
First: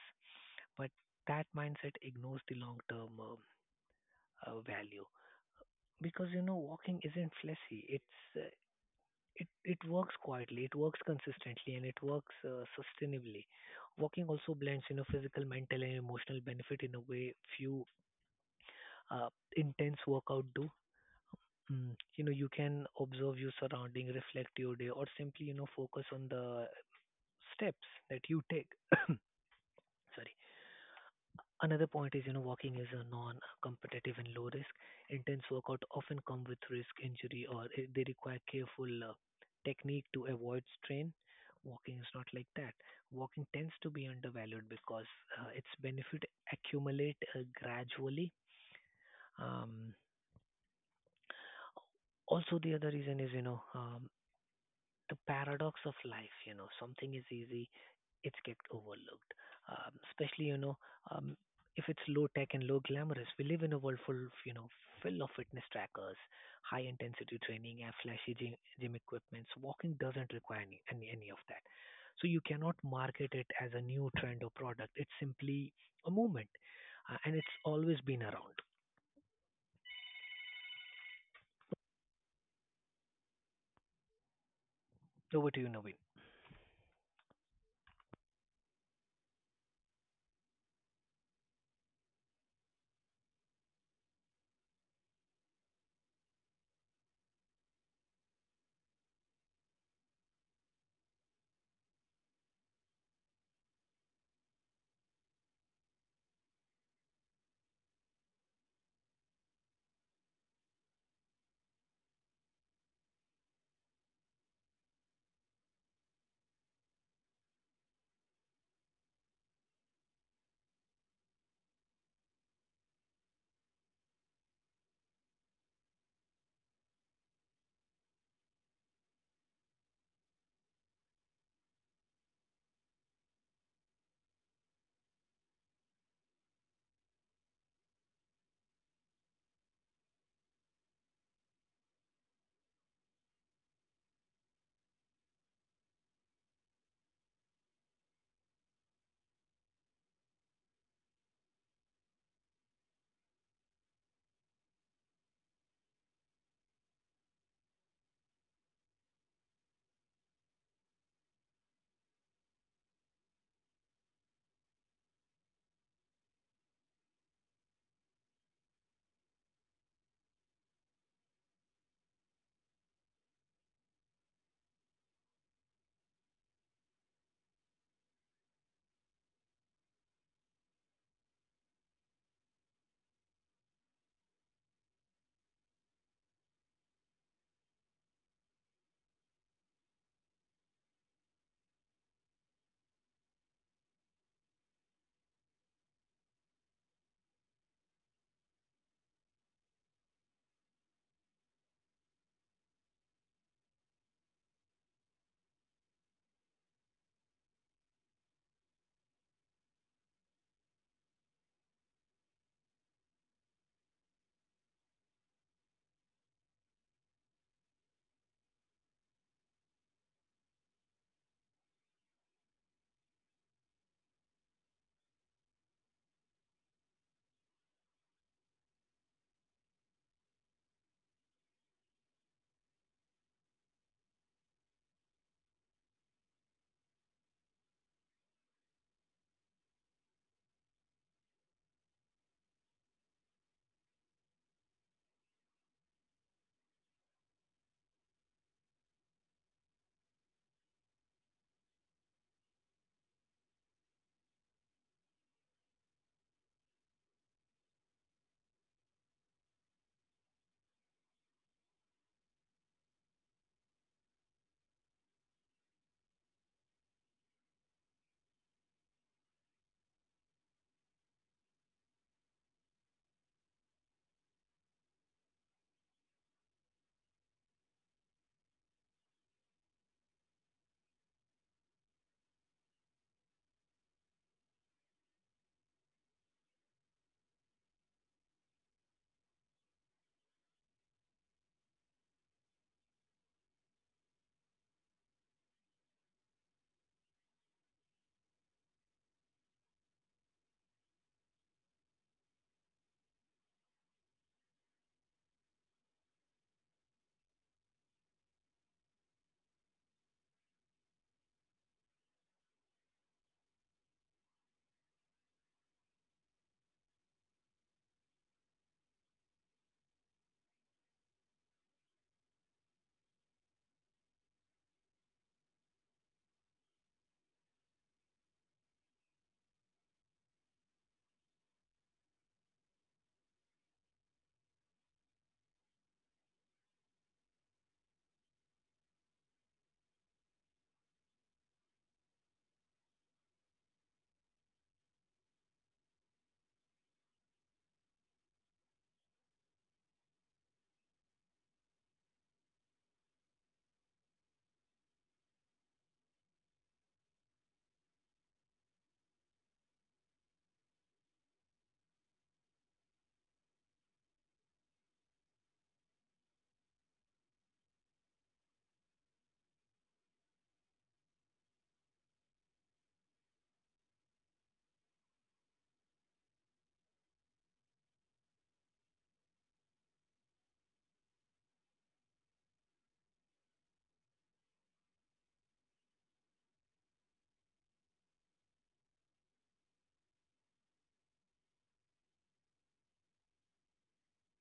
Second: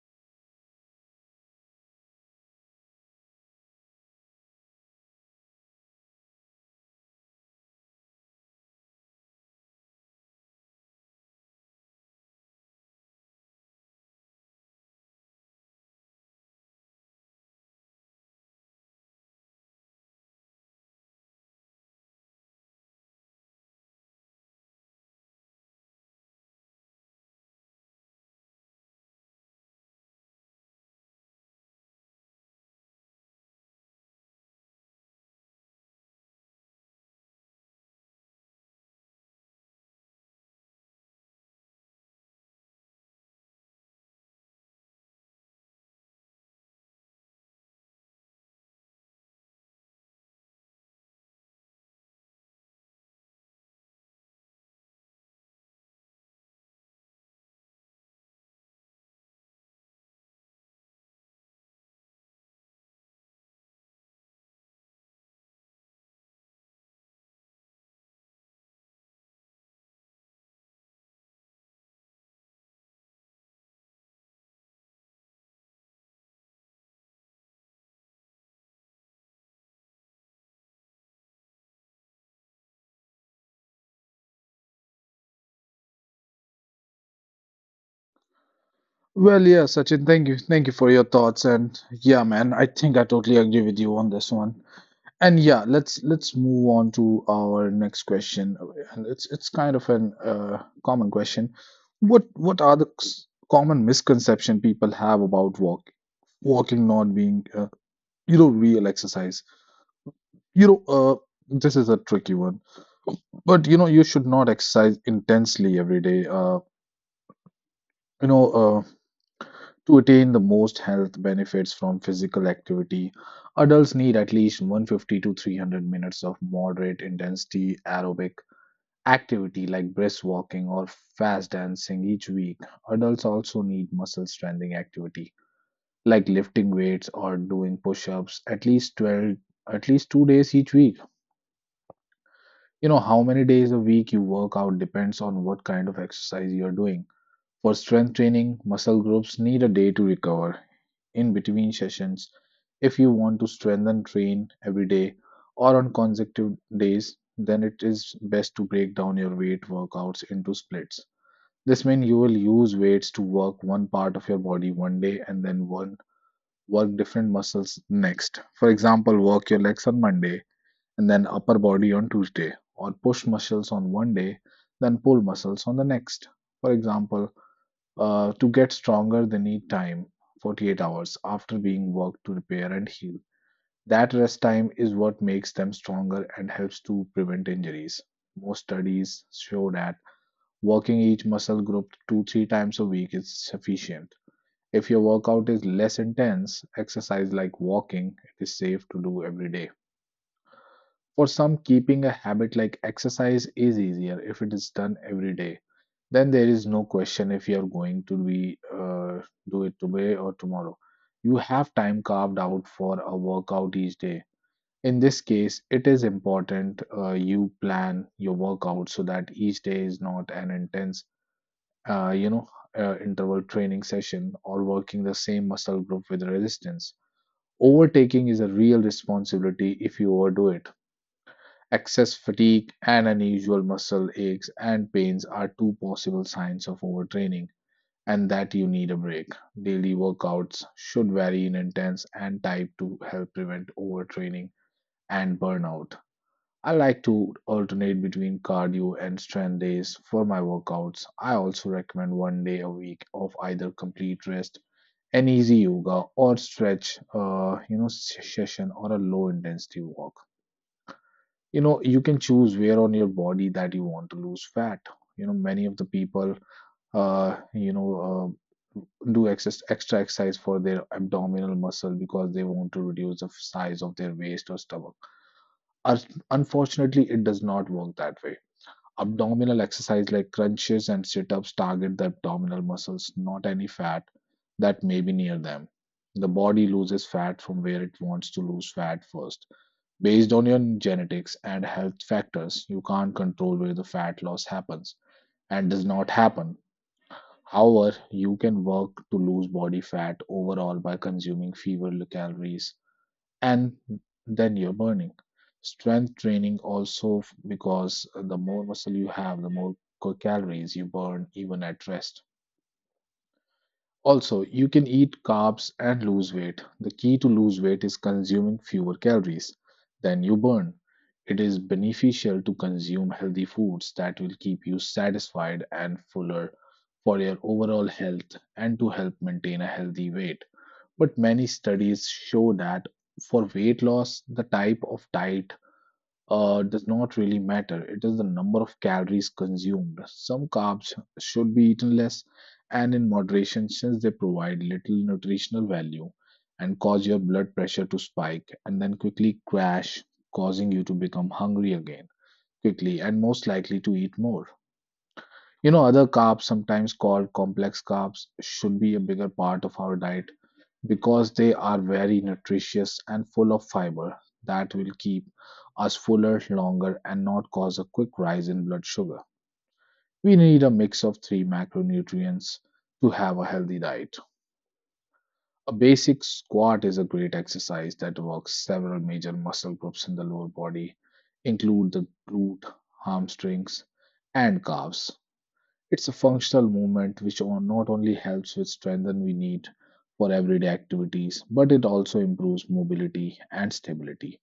[SPEAKER 2] But that mindset ignores the long term um, uh, value, because you know walking isn't fleshy. it's uh, it, it works quietly, it works consistently, and it works uh, sustainably. Walking also blends you know physical, mental, and emotional benefit in a way few uh, intense workout do. mm. You know you can observe your surrounding, reflect your day, or simply you know focus on the steps that you take. Sorry. Another point is, you know, walking is a non-competitive and low risk. Intense workout often come with risk injury, or i- they require careful uh, technique to avoid strain. Walking is not like that. Walking tends to be undervalued because uh, its benefit accumulate uh, gradually. Um, also, the other reason is, you know, um, the paradox of life. You know something is easy, it's get overlooked, um, especially you know um, if it's low tech and low glamorous. We live in a world full of you know full of fitness trackers, high intensity training, and flashy gym, gym equipments. Walking doesn't require any, any any of that. So you cannot market it as a new trend or product. It's simply a movement, uh, and it's always been around. Over to you, Naveen.
[SPEAKER 1] Well, yeah, Sachin, thank you. Thank you for your thoughts. And yeah, man, I think I totally agree with you on this one. And yeah, let's let's move on to our next question. And it's it's kind of an uh, common question. What what are the s- common misconception people have about walk walking not being uh, you know real exercise? You know, uh, this is a tricky one. But you know, you should not exercise intensely every day. Uh, you know, uh, To attain the most health benefits from physical activity, adults need at least one hundred fifty to three hundred minutes of moderate intensity aerobic activity like brisk walking or fast dancing each week. Adults also need muscle strengthening activity like lifting weights or doing push-ups at least twelve at least two days each week. You know how many days a week you work out depends on what kind of exercise you are doing. For strength training, muscle groups need a day to recover in between sessions. If you want to strengthen train every day or on consecutive days, then it is best to break down your weight workouts into splits. This means you will use weights to work one part of your body one day and then one work different muscles next. For example, work your legs on Monday and then upper body on Tuesday, or push muscles on one day, then pull muscles on the next. For example, uh, to get stronger, they need time forty-eight hours after being worked to repair and heal. That rest time is what makes them stronger and helps to prevent injuries. Most studies show that working each muscle group two three times a week is sufficient. If your workout is less intense, exercise like walking, it is safe to do every day. For some, keeping a habit like exercise is easier if it is done every day, then there is no question if you are going to be uh, do it today or tomorrow. You have time carved out for a workout each day. In this case, it is important uh, you plan your workout so that each day is not an intense, uh, you know, uh, interval training session or working the same muscle group with resistance. Overtaking is a real responsibility if you overdo it. Excess fatigue and unusual muscle aches and pains are two possible signs of overtraining and that you need a break. Daily workouts should vary in intensity and type to help prevent overtraining and burnout. I like to alternate between cardio and strength days for my workouts. I also recommend one day a week of either complete rest, an easy yoga or stretch, uh, you know, session or a low intensity walk. You know, you can choose where on your body that you want to lose fat. You know, many of the people uh, you know, uh, do excess, extra exercise for their abdominal muscle because they want to reduce the size of their waist or stomach. Us- Unfortunately, it does not work that way. Abdominal exercise like crunches and sit ups target the abdominal muscles, not any fat that may be near them. The body loses fat from where it wants to lose fat first. Based on your genetics and health factors, you can't control where the fat loss happens and does not happen. However, you can work to lose body fat overall by consuming fewer calories and than you're burning. Strength training also f- because the more muscle you have, the more co- calories you burn even at rest. Also, you can eat carbs and lose weight. The key to lose weight is consuming fewer calories than you burn. It is beneficial to consume healthy foods that will keep you satisfied and fuller for your overall health and to help maintain a healthy weight. But many studies show that for weight loss, the type of diet uh, does not really matter. It is the number of calories consumed. Some carbs should be eaten less and in moderation since they provide little nutritional value and cause your blood pressure to spike and then quickly crash, causing you to become hungry again quickly and most likely to eat more. You know, other carbs, sometimes called complex carbs, should be a bigger part of our diet because they are very nutritious and full of fiber that will keep us fuller longer and not cause a quick rise in blood sugar. We need a mix of three macronutrients to have a healthy diet. A basic squat is a great exercise that works several major muscle groups in the lower body, include the glute, hamstrings, and calves. It's a functional movement which on- not only helps with strength we need for everyday activities, but it also improves mobility and stability.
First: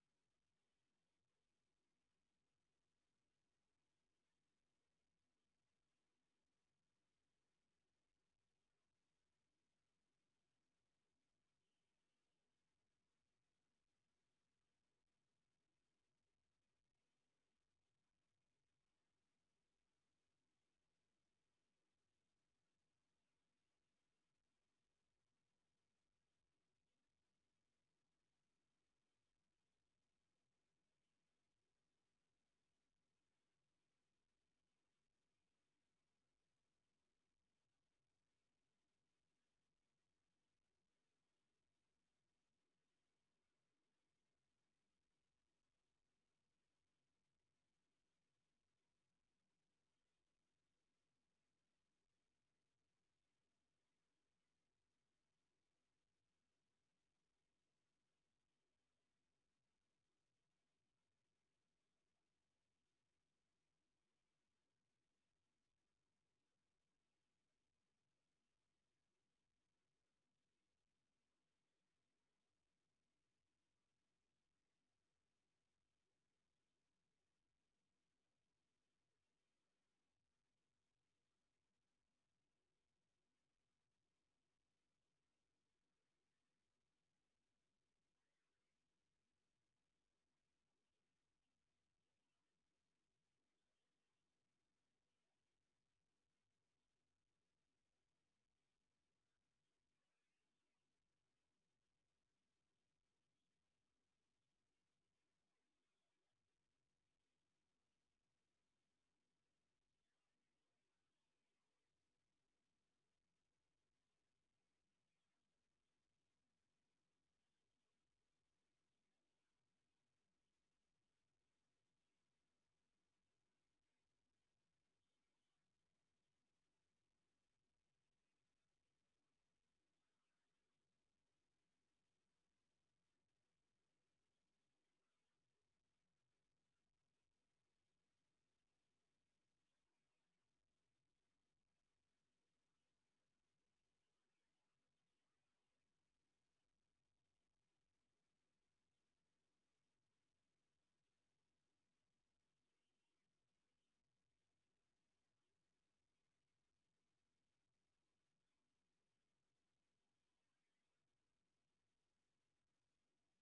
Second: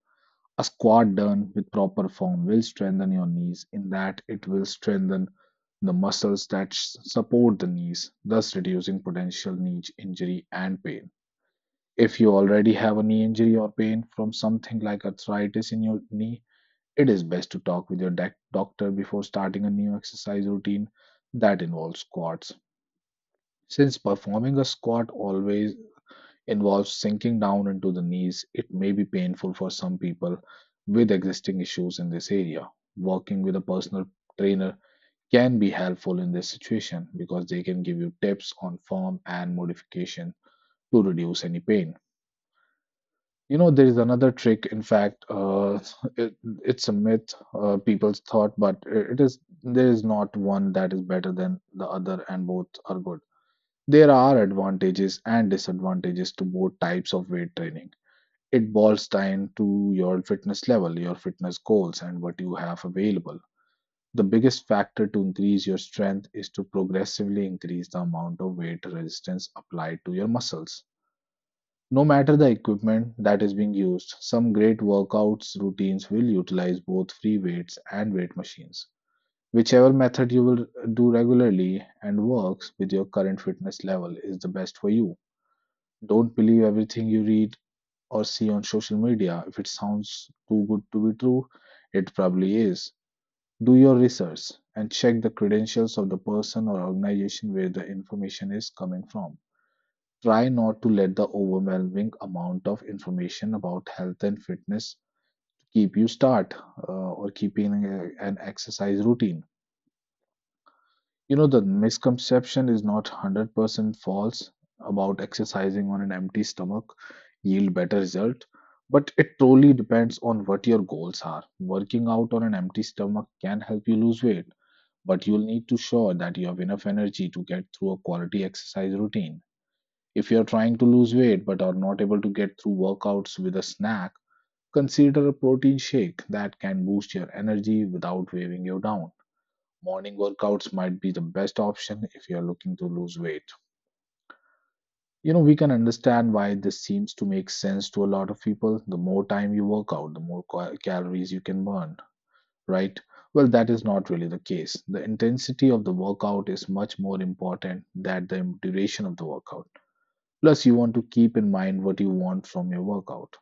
[SPEAKER 1] A squat done with proper form will strengthen your knees, in that it will strengthen the muscles that s- support the knees, thus reducing potential knee injury and pain. If you already have a knee injury or pain from something like arthritis in your knee, it is best to talk with your doc- doctor before starting a new exercise routine that involves squats since performing a squat always involves sinking down into the knees, it may be painful for some people with existing issues in this area. Working with a personal trainer can be helpful in this situation because they can give you tips on form and modification to reduce any pain. You know, there is another trick, in fact, uh, it, it's a myth, uh, people's thought, but it is there is not one that is better than the other, and both are good. There are advantages and disadvantages to both types of weight training. It boils down to your fitness level, your fitness goals, and what you have available. The biggest factor to increase your strength is to progressively increase the amount of weight resistance applied to your muscles. No matter the equipment that is being used, some great workouts routines will utilize both free weights and weight machines. Whichever method you will do regularly and works with your current fitness level is the best for you. Don't believe everything you read or see on social media. If it sounds too good to be true, it probably is. Do your research and check the credentials of the person or organization where the information is coming from. Try not to let the overwhelming amount of information about health and fitness keep you start uh, or keeping a- an exercise routine. You know, the misconception is not one hundred percent false about exercising on an empty stomach yield better result, but it truly depends on what your goals are. Working out on an empty stomach can help you lose weight, but you'll need to sure that you have enough energy to get through a quality exercise routine. If you're trying to lose weight but are not able to get through workouts with a snack, consider a protein shake that can boost your energy without weighing you down morning workouts might be the best option if you're looking to lose weight. You know, we can understand why this seems to make sense to a lot of people. The more time you work out, the more ca- calories you can burn, right? Well, that is not really the case. The intensity of the workout is much more important than the duration of the workout. Plus, you want to keep in mind what you want from your workout.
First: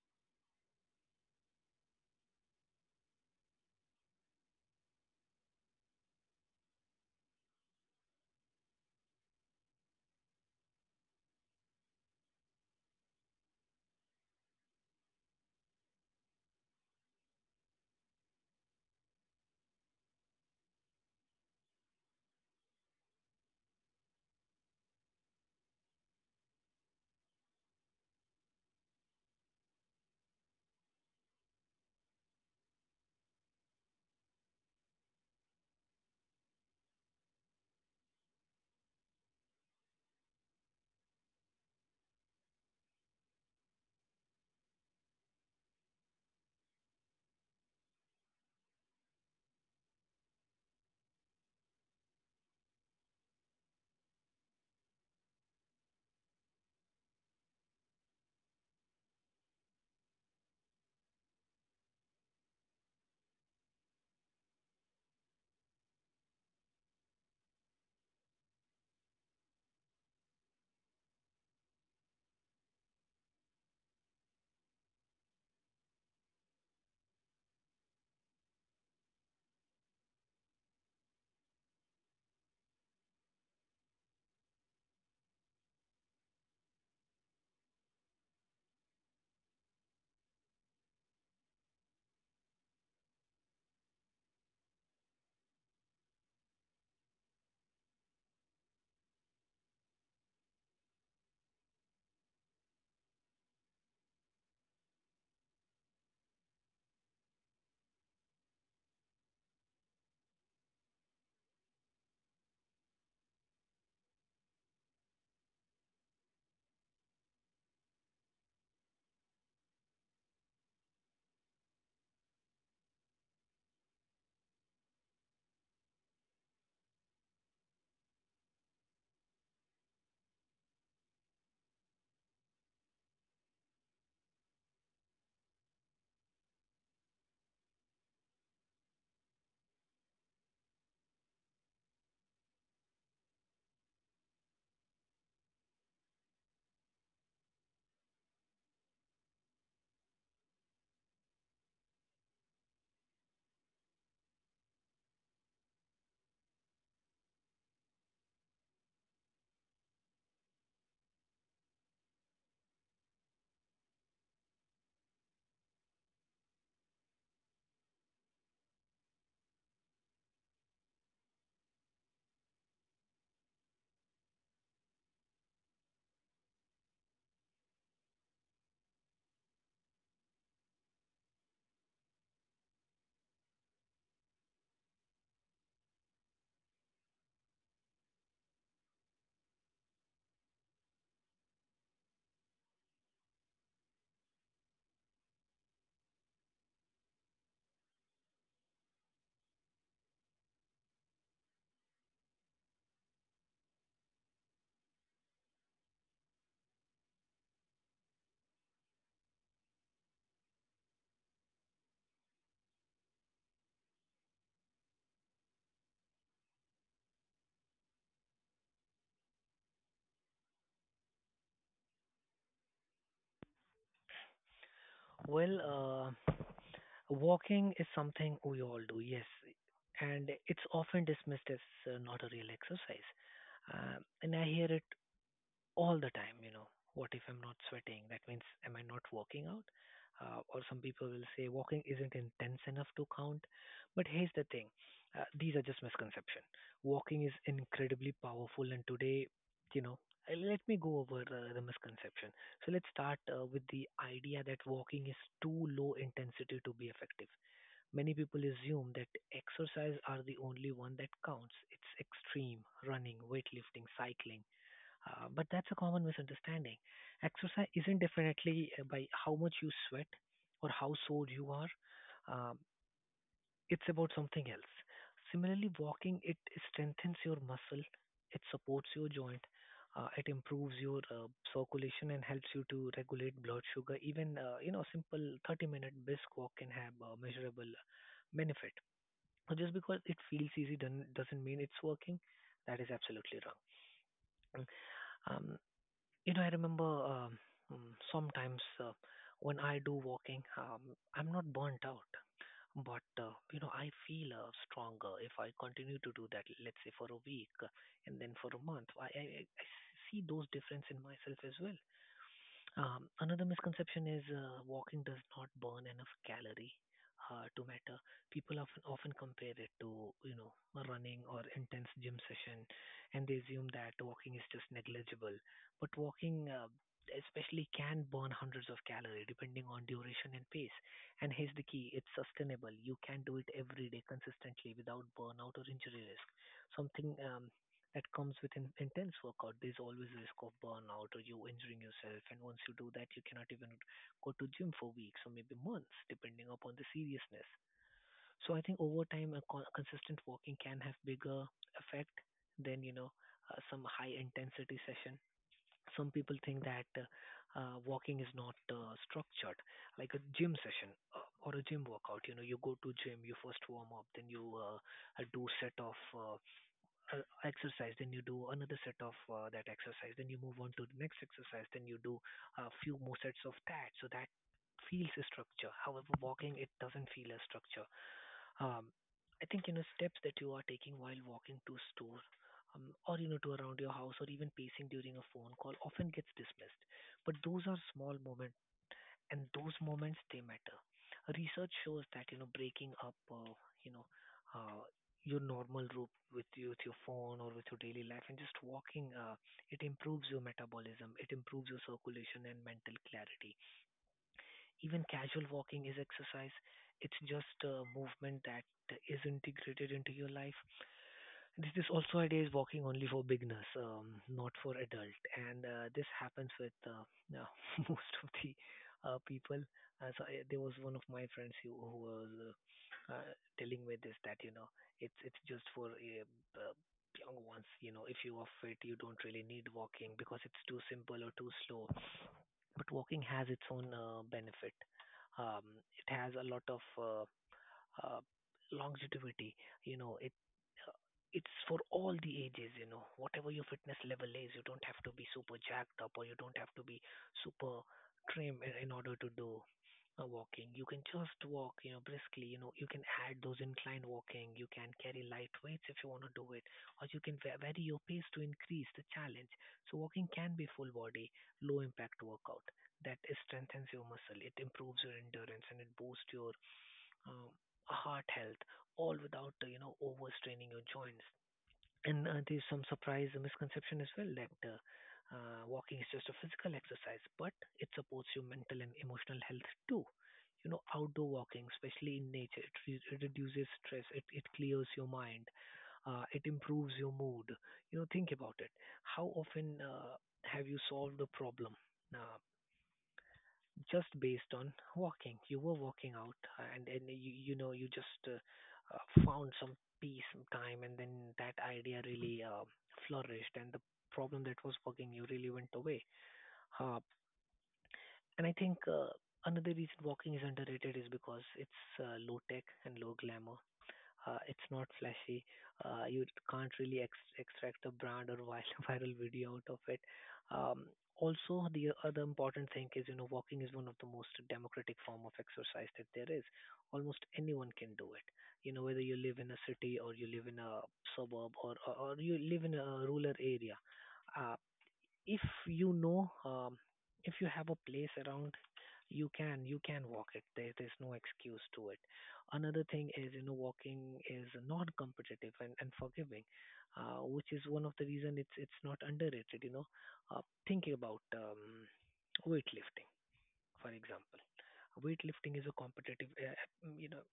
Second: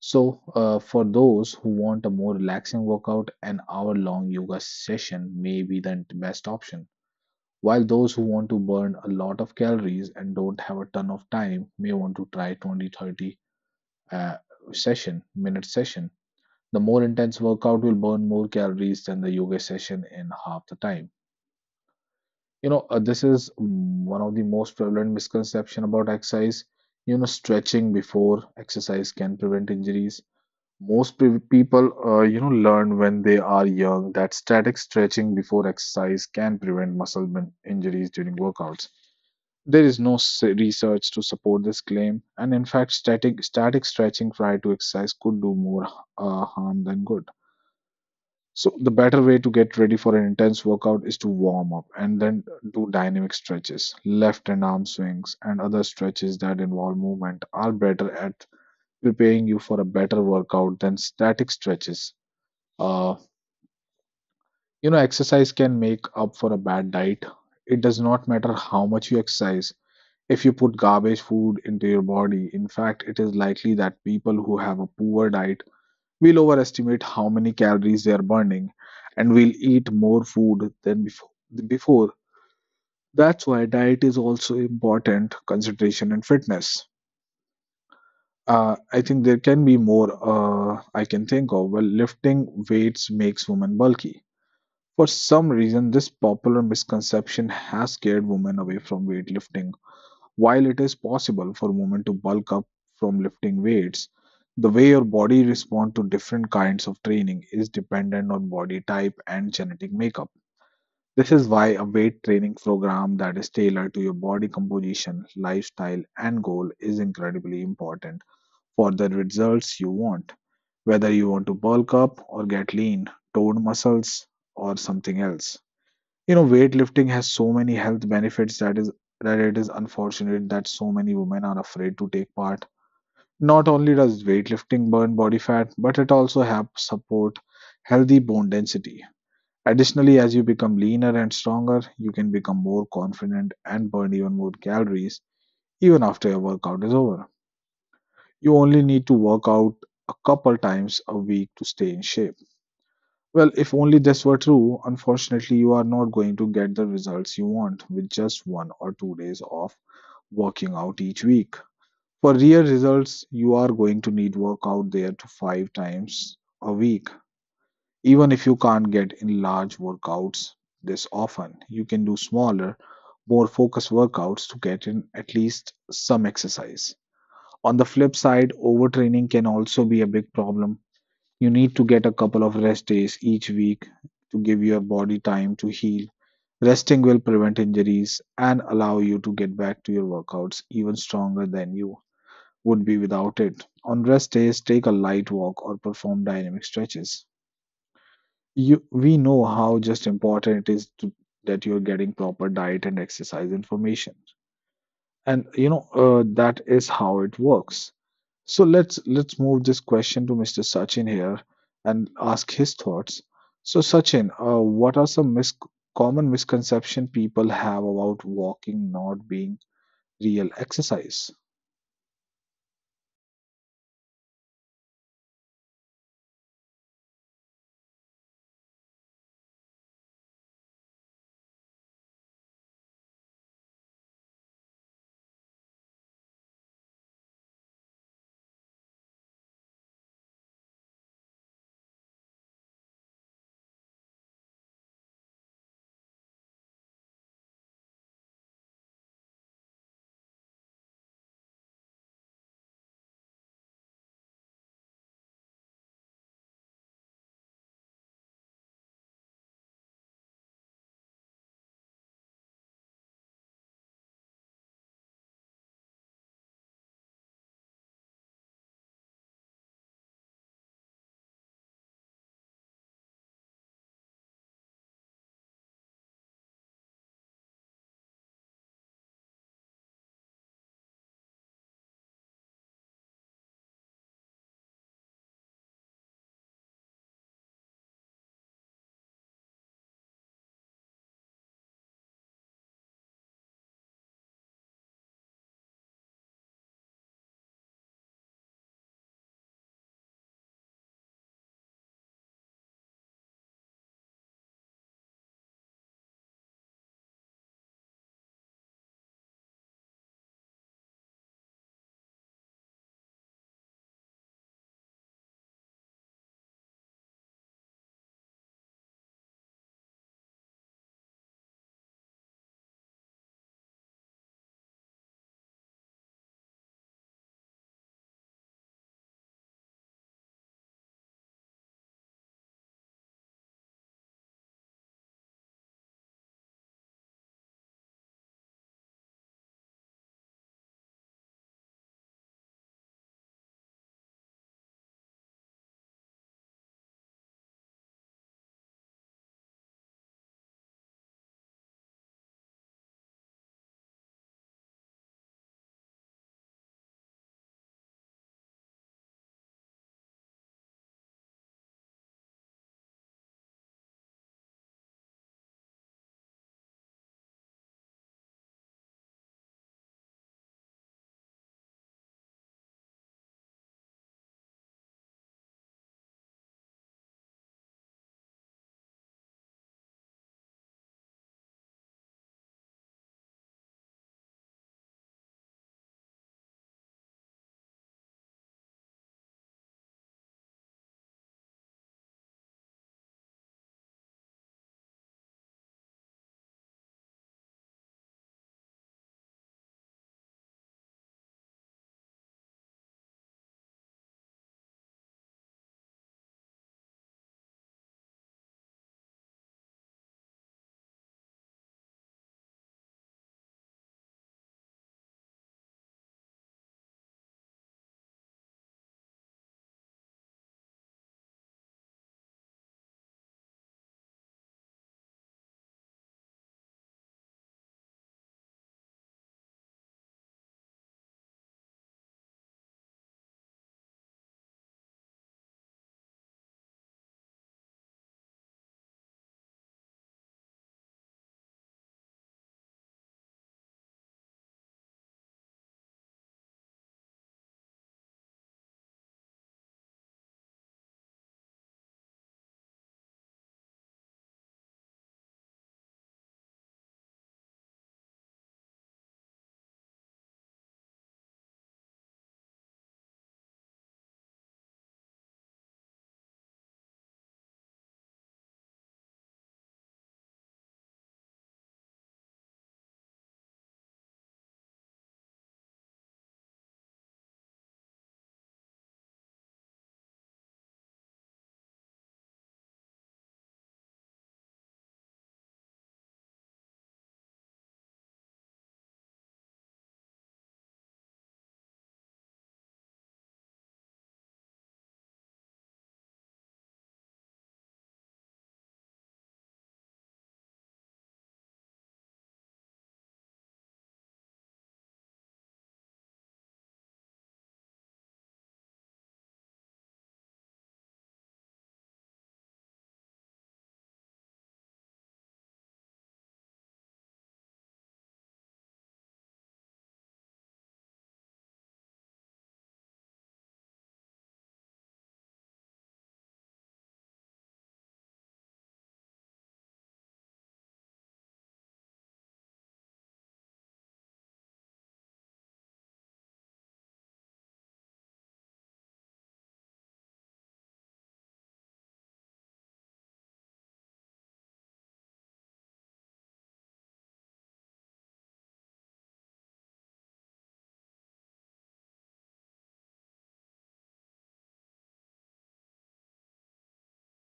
[SPEAKER 1] So, uh, for those who want a more relaxing workout, an hour long yoga session may be the best option. While those who want to burn a lot of calories and don't have a ton of time may want to try twenty thirty uh, session minute session. The more intense workout will burn more calories than the yoga session in half the time. You know, uh, this is mm, one of the most prevalent misconception about exercise. You know, stretching before exercise can prevent injuries. Most pre- people, uh, you know, learn when they are young that static stretching before exercise can prevent muscle min- injuries during workouts. There is no s- research to support this claim, and in fact, static, static stretching prior to exercise could do more uh, harm than good. So, the better way to get ready for an intense workout is to warm up and then do dynamic stretches. Left and arm swings and other stretches that involve movement are better at preparing you for a better workout than static stretches. Uh, you know, exercise can make up for a bad diet. It does not matter how much you exercise, if you put garbage food into your body, in fact, it is likely that people who have a poor diet will overestimate how many calories they are burning and will eat more food than before. before. That's why diet is also important consideration in fitness. Uh, I think there can be more uh, I can think of. Well, lifting weights makes women bulky. For some reason, this popular misconception has scared women away from weightlifting. While it is possible for women to bulk up from lifting weights, the way your body responds to different kinds of training is dependent on body type and genetic makeup. This is why a weight training program that is tailored to your body composition, lifestyle, and goal is incredibly important for the results you want, whether you want to bulk up or get lean, toned muscles, or something else. You know, weightlifting has so many health benefits that is that it is unfortunate that so many women are afraid to take part. Not only does weightlifting burn body fat, but it also helps support healthy bone density. Additionally, as you become leaner and stronger, you can become more confident and burn even more calories even after your workout is over. You only need to work out a couple times a week to stay in shape. Well, if only this were true, unfortunately, you are not going to get the results you want with just one or two days of working out each week. For real results, you are going to need workout there to five times a week. Even if you can't get in large workouts this often, you can do smaller, more focused workouts to get in at least some exercise. On the flip side, overtraining can also be a big problem. You need to get a couple of rest days each week to give your body time to heal. Resting will prevent injuries and allow you to get back to your workouts even stronger than you would be without it. On rest days, take a light walk or perform dynamic stretches. You, we know how just important it is to, that you're getting proper diet and exercise information. And you know uh, that is how it works. So let's let's move this question to mister Sachin here and ask his thoughts. So Sachin, uh, what are some mis- common misconception people have about walking not being real exercise?
[SPEAKER 2] Well, uh, walking is something we all do, yes, and it's often dismissed as uh, not a real exercise. Uh, and I hear it all the time. You know what if I'm not sweating? That means am I not working out? Uh, or some people will say walking isn't intense enough to count. But here's the thing. Uh, these are just misconceptions. Walking is incredibly powerful, and today, you know uh, let me go over uh, the misconception. So let's start uh, with the idea that walking is too low intensity to be effective. Many people assume that exercise are the only one that counts. It's extreme running, weightlifting, cycling. Uh, but that's a common misunderstanding. Exercise isn't definitely uh, by how much you sweat or how sore you are. Um, it's about something else. Similarly, walking, it strengthens your muscle, it supports your joint, uh, it improves your uh, circulation, and helps you to regulate blood sugar. Even uh, you know, a simple thirty-minute brisk walk can have a measurable benefit. So just because it feels easy doesn't doesn't mean it's working. That is absolutely wrong. Mm. Um, you know, I remember, um, mm, sometimes uh, when I do walking, um, I'm not burnt out, but uh, you know, I feel uh, stronger if I continue to do that. Let's say for a week, uh, and then for a month, I, I I I see those difference in myself as well. Um, another misconception is uh, walking does not burn enough calorie uh, to matter. People often often compare it to you know running or intense gym session, and they assume that walking is just negligible. But walking, uh, especially, can burn hundreds of calories depending on duration and pace. And here's the key: it's sustainable. You can do it every day consistently without burnout or injury risk. Something um, that comes with in- intense workout. There's always risk of burnout or you injuring yourself. And once you do that, you cannot even go to gym for weeks or maybe months, depending upon the seriousness. So I think over time, a co- consistent walking can have bigger effect than you know uh, some high intensity session. Some people think that uh, uh, walking is not uh, structured, like a gym session uh, or a gym workout. You know, you go to gym, you first warm up, then you uh, uh, do set of uh, uh, exercise, then you do another set of uh, that exercise, then you move on to the next exercise, then you do a few more sets of that, so that feels a structure. However, walking, it doesn't feel a structure. um, I think you know steps that you are taking while walking to store, um, or you know to around your house, or even pacing during a phone call often gets dismissed. But those are small moments, and those moments, they matter. Research shows that you know breaking up, uh, you know, uh, your normal route with you, with your phone or with your daily life, and just walking, uh, it improves your metabolism, it improves your circulation and mental clarity. Even casual walking is exercise. It's just a movement that is integrated into your life. This this also idea is walking only for beginners, um, not for adult, and uh, this happens with uh, yeah, most of the uh, people. Uh, so I, there was one of my friends who, who was uh, uh, telling me this, that you know it's it's just for uh, uh, young ones. You know, if you are fit, you don't really need walking because it's too simple or too slow. But walking has its own uh, benefit. Um, it has a lot of uh, uh, longevity. You know, it it's for all the ages, you know, whatever your fitness level is, you don't have to be super jacked up or you don't have to be super trim in, in order to do uh, walking. You can just walk, you know, briskly. You know, you can add those incline walking. You can carry light weights if you want to do it, or you can va- vary your pace to increase the challenge. So walking can be full body, low impact workout that is strengthens your muscle. It improves your endurance and it boosts your um, heart health, all without uh, you know overstraining your joints. And uh, there's some surprise misconception as well that uh, uh, walking is just a physical exercise, but it supports your mental and emotional health too. You know, outdoor walking, especially in nature, it, re- it reduces stress, it, it clears your mind, uh, it improves your mood. You know, think about it. How often uh, have you solved a problem? Uh, just based on walking. You were walking out, and and you you know you just uh, uh, found some peace, some time, and then that idea really uh, flourished, and the problem that was bugging you really went away. Uh, and I think uh, another reason walking is underrated is because it's uh, low tech and low glamour. Uh, it's not flashy. Uh, you can't really ex- extract a brand or vi- viral video out of it. Um, also, the other important thing is, you know, walking is one of the most democratic form of exercise that there is. Almost anyone can do it. You know, whether you live in a city or you live in a suburb or or, or you live in a rural area. Uh, if you know um, if you have a place around you can you can walk it there, there's no excuse to it. Another thing is, you know, walking is not competitive and, and forgiving, uh, which is one of the reason it's it's not underrated, you know. Uh, thinking about um, weightlifting, for example. Weightlifting is a competitive, uh, you know,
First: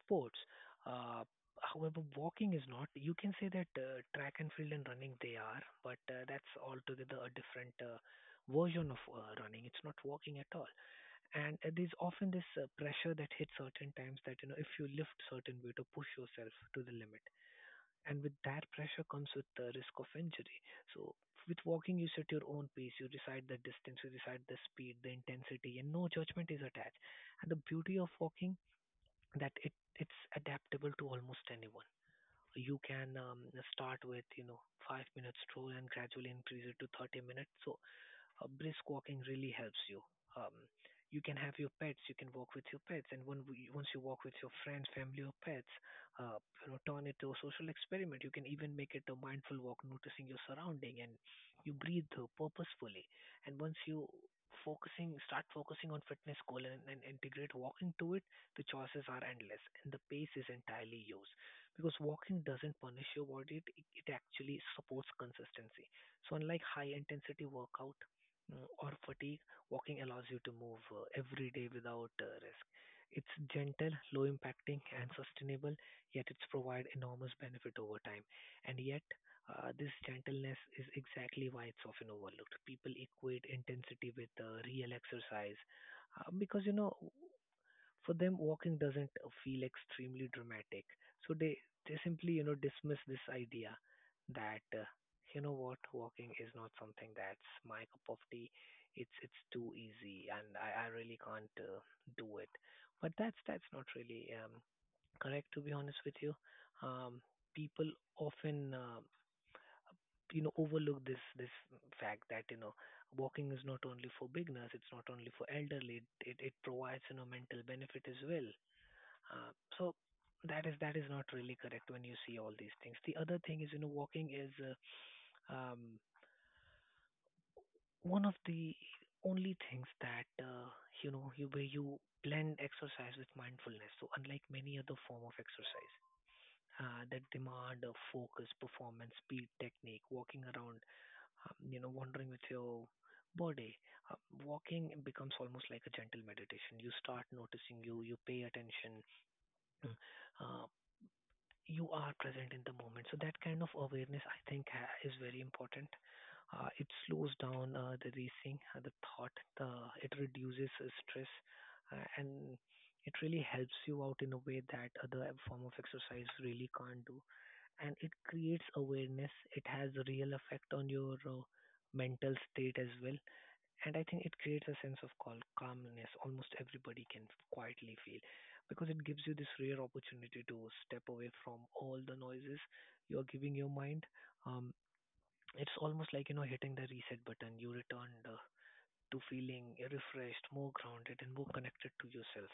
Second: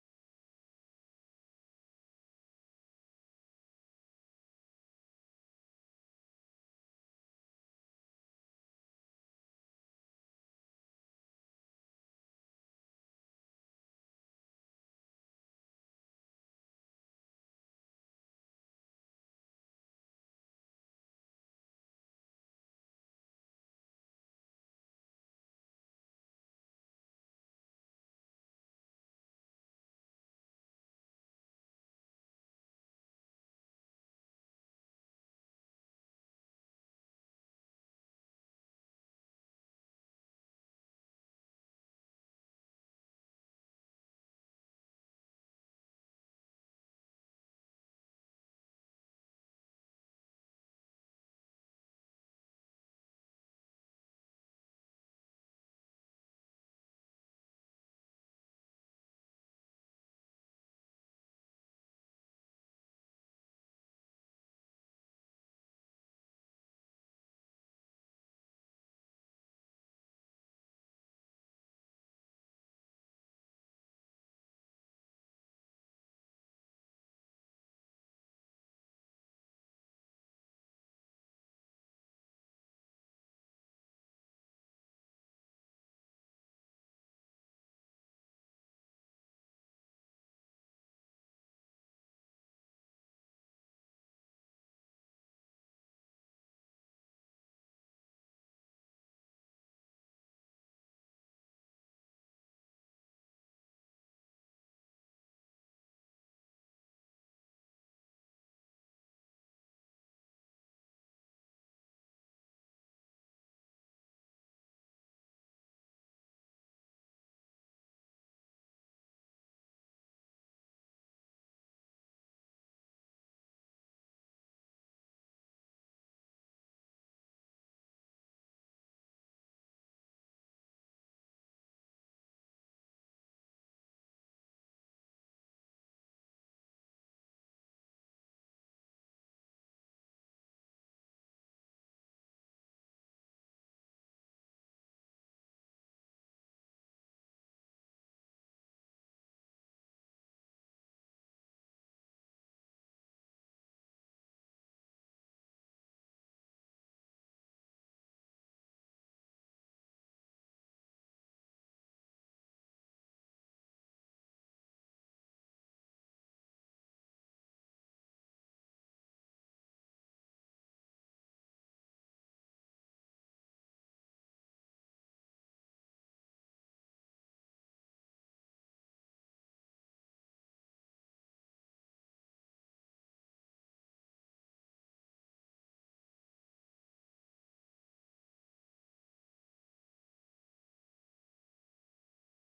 [SPEAKER 2] sports. Uh, however, walking is not. You can say that uh, track and field and running they are, but uh, that's altogether a different uh, version of uh, running. It's not walking at all. And uh, there's often this uh, pressure that hits certain times that, you know, if you lift certain weight or push yourself to the limit, and with that pressure comes with the risk of injury. So with walking, you set your own pace, you decide the distance, you decide the speed, the intensity, and no judgment is attached. And the beauty of walking that it it's adaptable to almost anyone. You can um, start with, you know, five minutes minutes stroll and gradually increase it to thirty minutes. So uh, brisk walking really helps you. Um, you can have your pets, you can walk with your pets, and when we- once you walk with your friends, family, or pets, uh, you know, turn it to a social experiment. You can even make it a mindful walk, noticing your surrounding, and you breathe uh, purposefully. And once you focusing, start focusing on fitness goal and, and integrate walking to it, the choices are endless, and the pace is entirely yours. Because walking doesn't punish your body; it, it actually supports consistency. So unlike high intensity workout, mm, or fatigue, walking allows you to move uh, every day without uh, risk. It's gentle, low impacting, and sustainable, yet it's provide enormous benefit over time. And yet, uh, this gentleness is exactly why it's often overlooked. People equate intensity with uh, real exercise, uh, because, you know, for them walking doesn't uh, feel extremely dramatic, so they they simply, you know, dismiss this idea that, uh, you know, what, walking is not something that's my cup of tea. It's it's too easy, and i, I really can't uh, do it. But that's that's not really um, correct, to be honest with you. Um, people often, uh, you know, overlook this this fact that, you know, walking is not only for beginners, it's not only for elderly. It, it provides, you know, mental benefit as well. Uh, so that is that is not really correct when you see all these things. The other thing is, you know, walking is, uh, um, one of the only things that, uh, you know, you where you blend exercise with mindfulness. So unlike many other form of exercise. Uh, that demand of focus, performance, speed, technique, walking around, um, you know, wandering with your body. Uh, Walking becomes almost like a gentle meditation. You start noticing, you, you pay attention. Mm. uh, you are present in the moment. So that kind of awareness, I think, ha- is very important. Uh, it slows down uh, the racing, uh, the thought. The It reduces uh, stress, uh, and it really helps you out in a way that other form of exercise really can't do. And it creates awareness. It has a real effect on your uh, mental state as well. And I think it creates a sense of cal- calmness almost everybody can quietly feel, because it gives you this rare opportunity to step away from all the noises you're giving your mind. Um, it's almost like, you know, hitting the reset button. You return the, to feeling refreshed, more grounded, and more connected to yourself.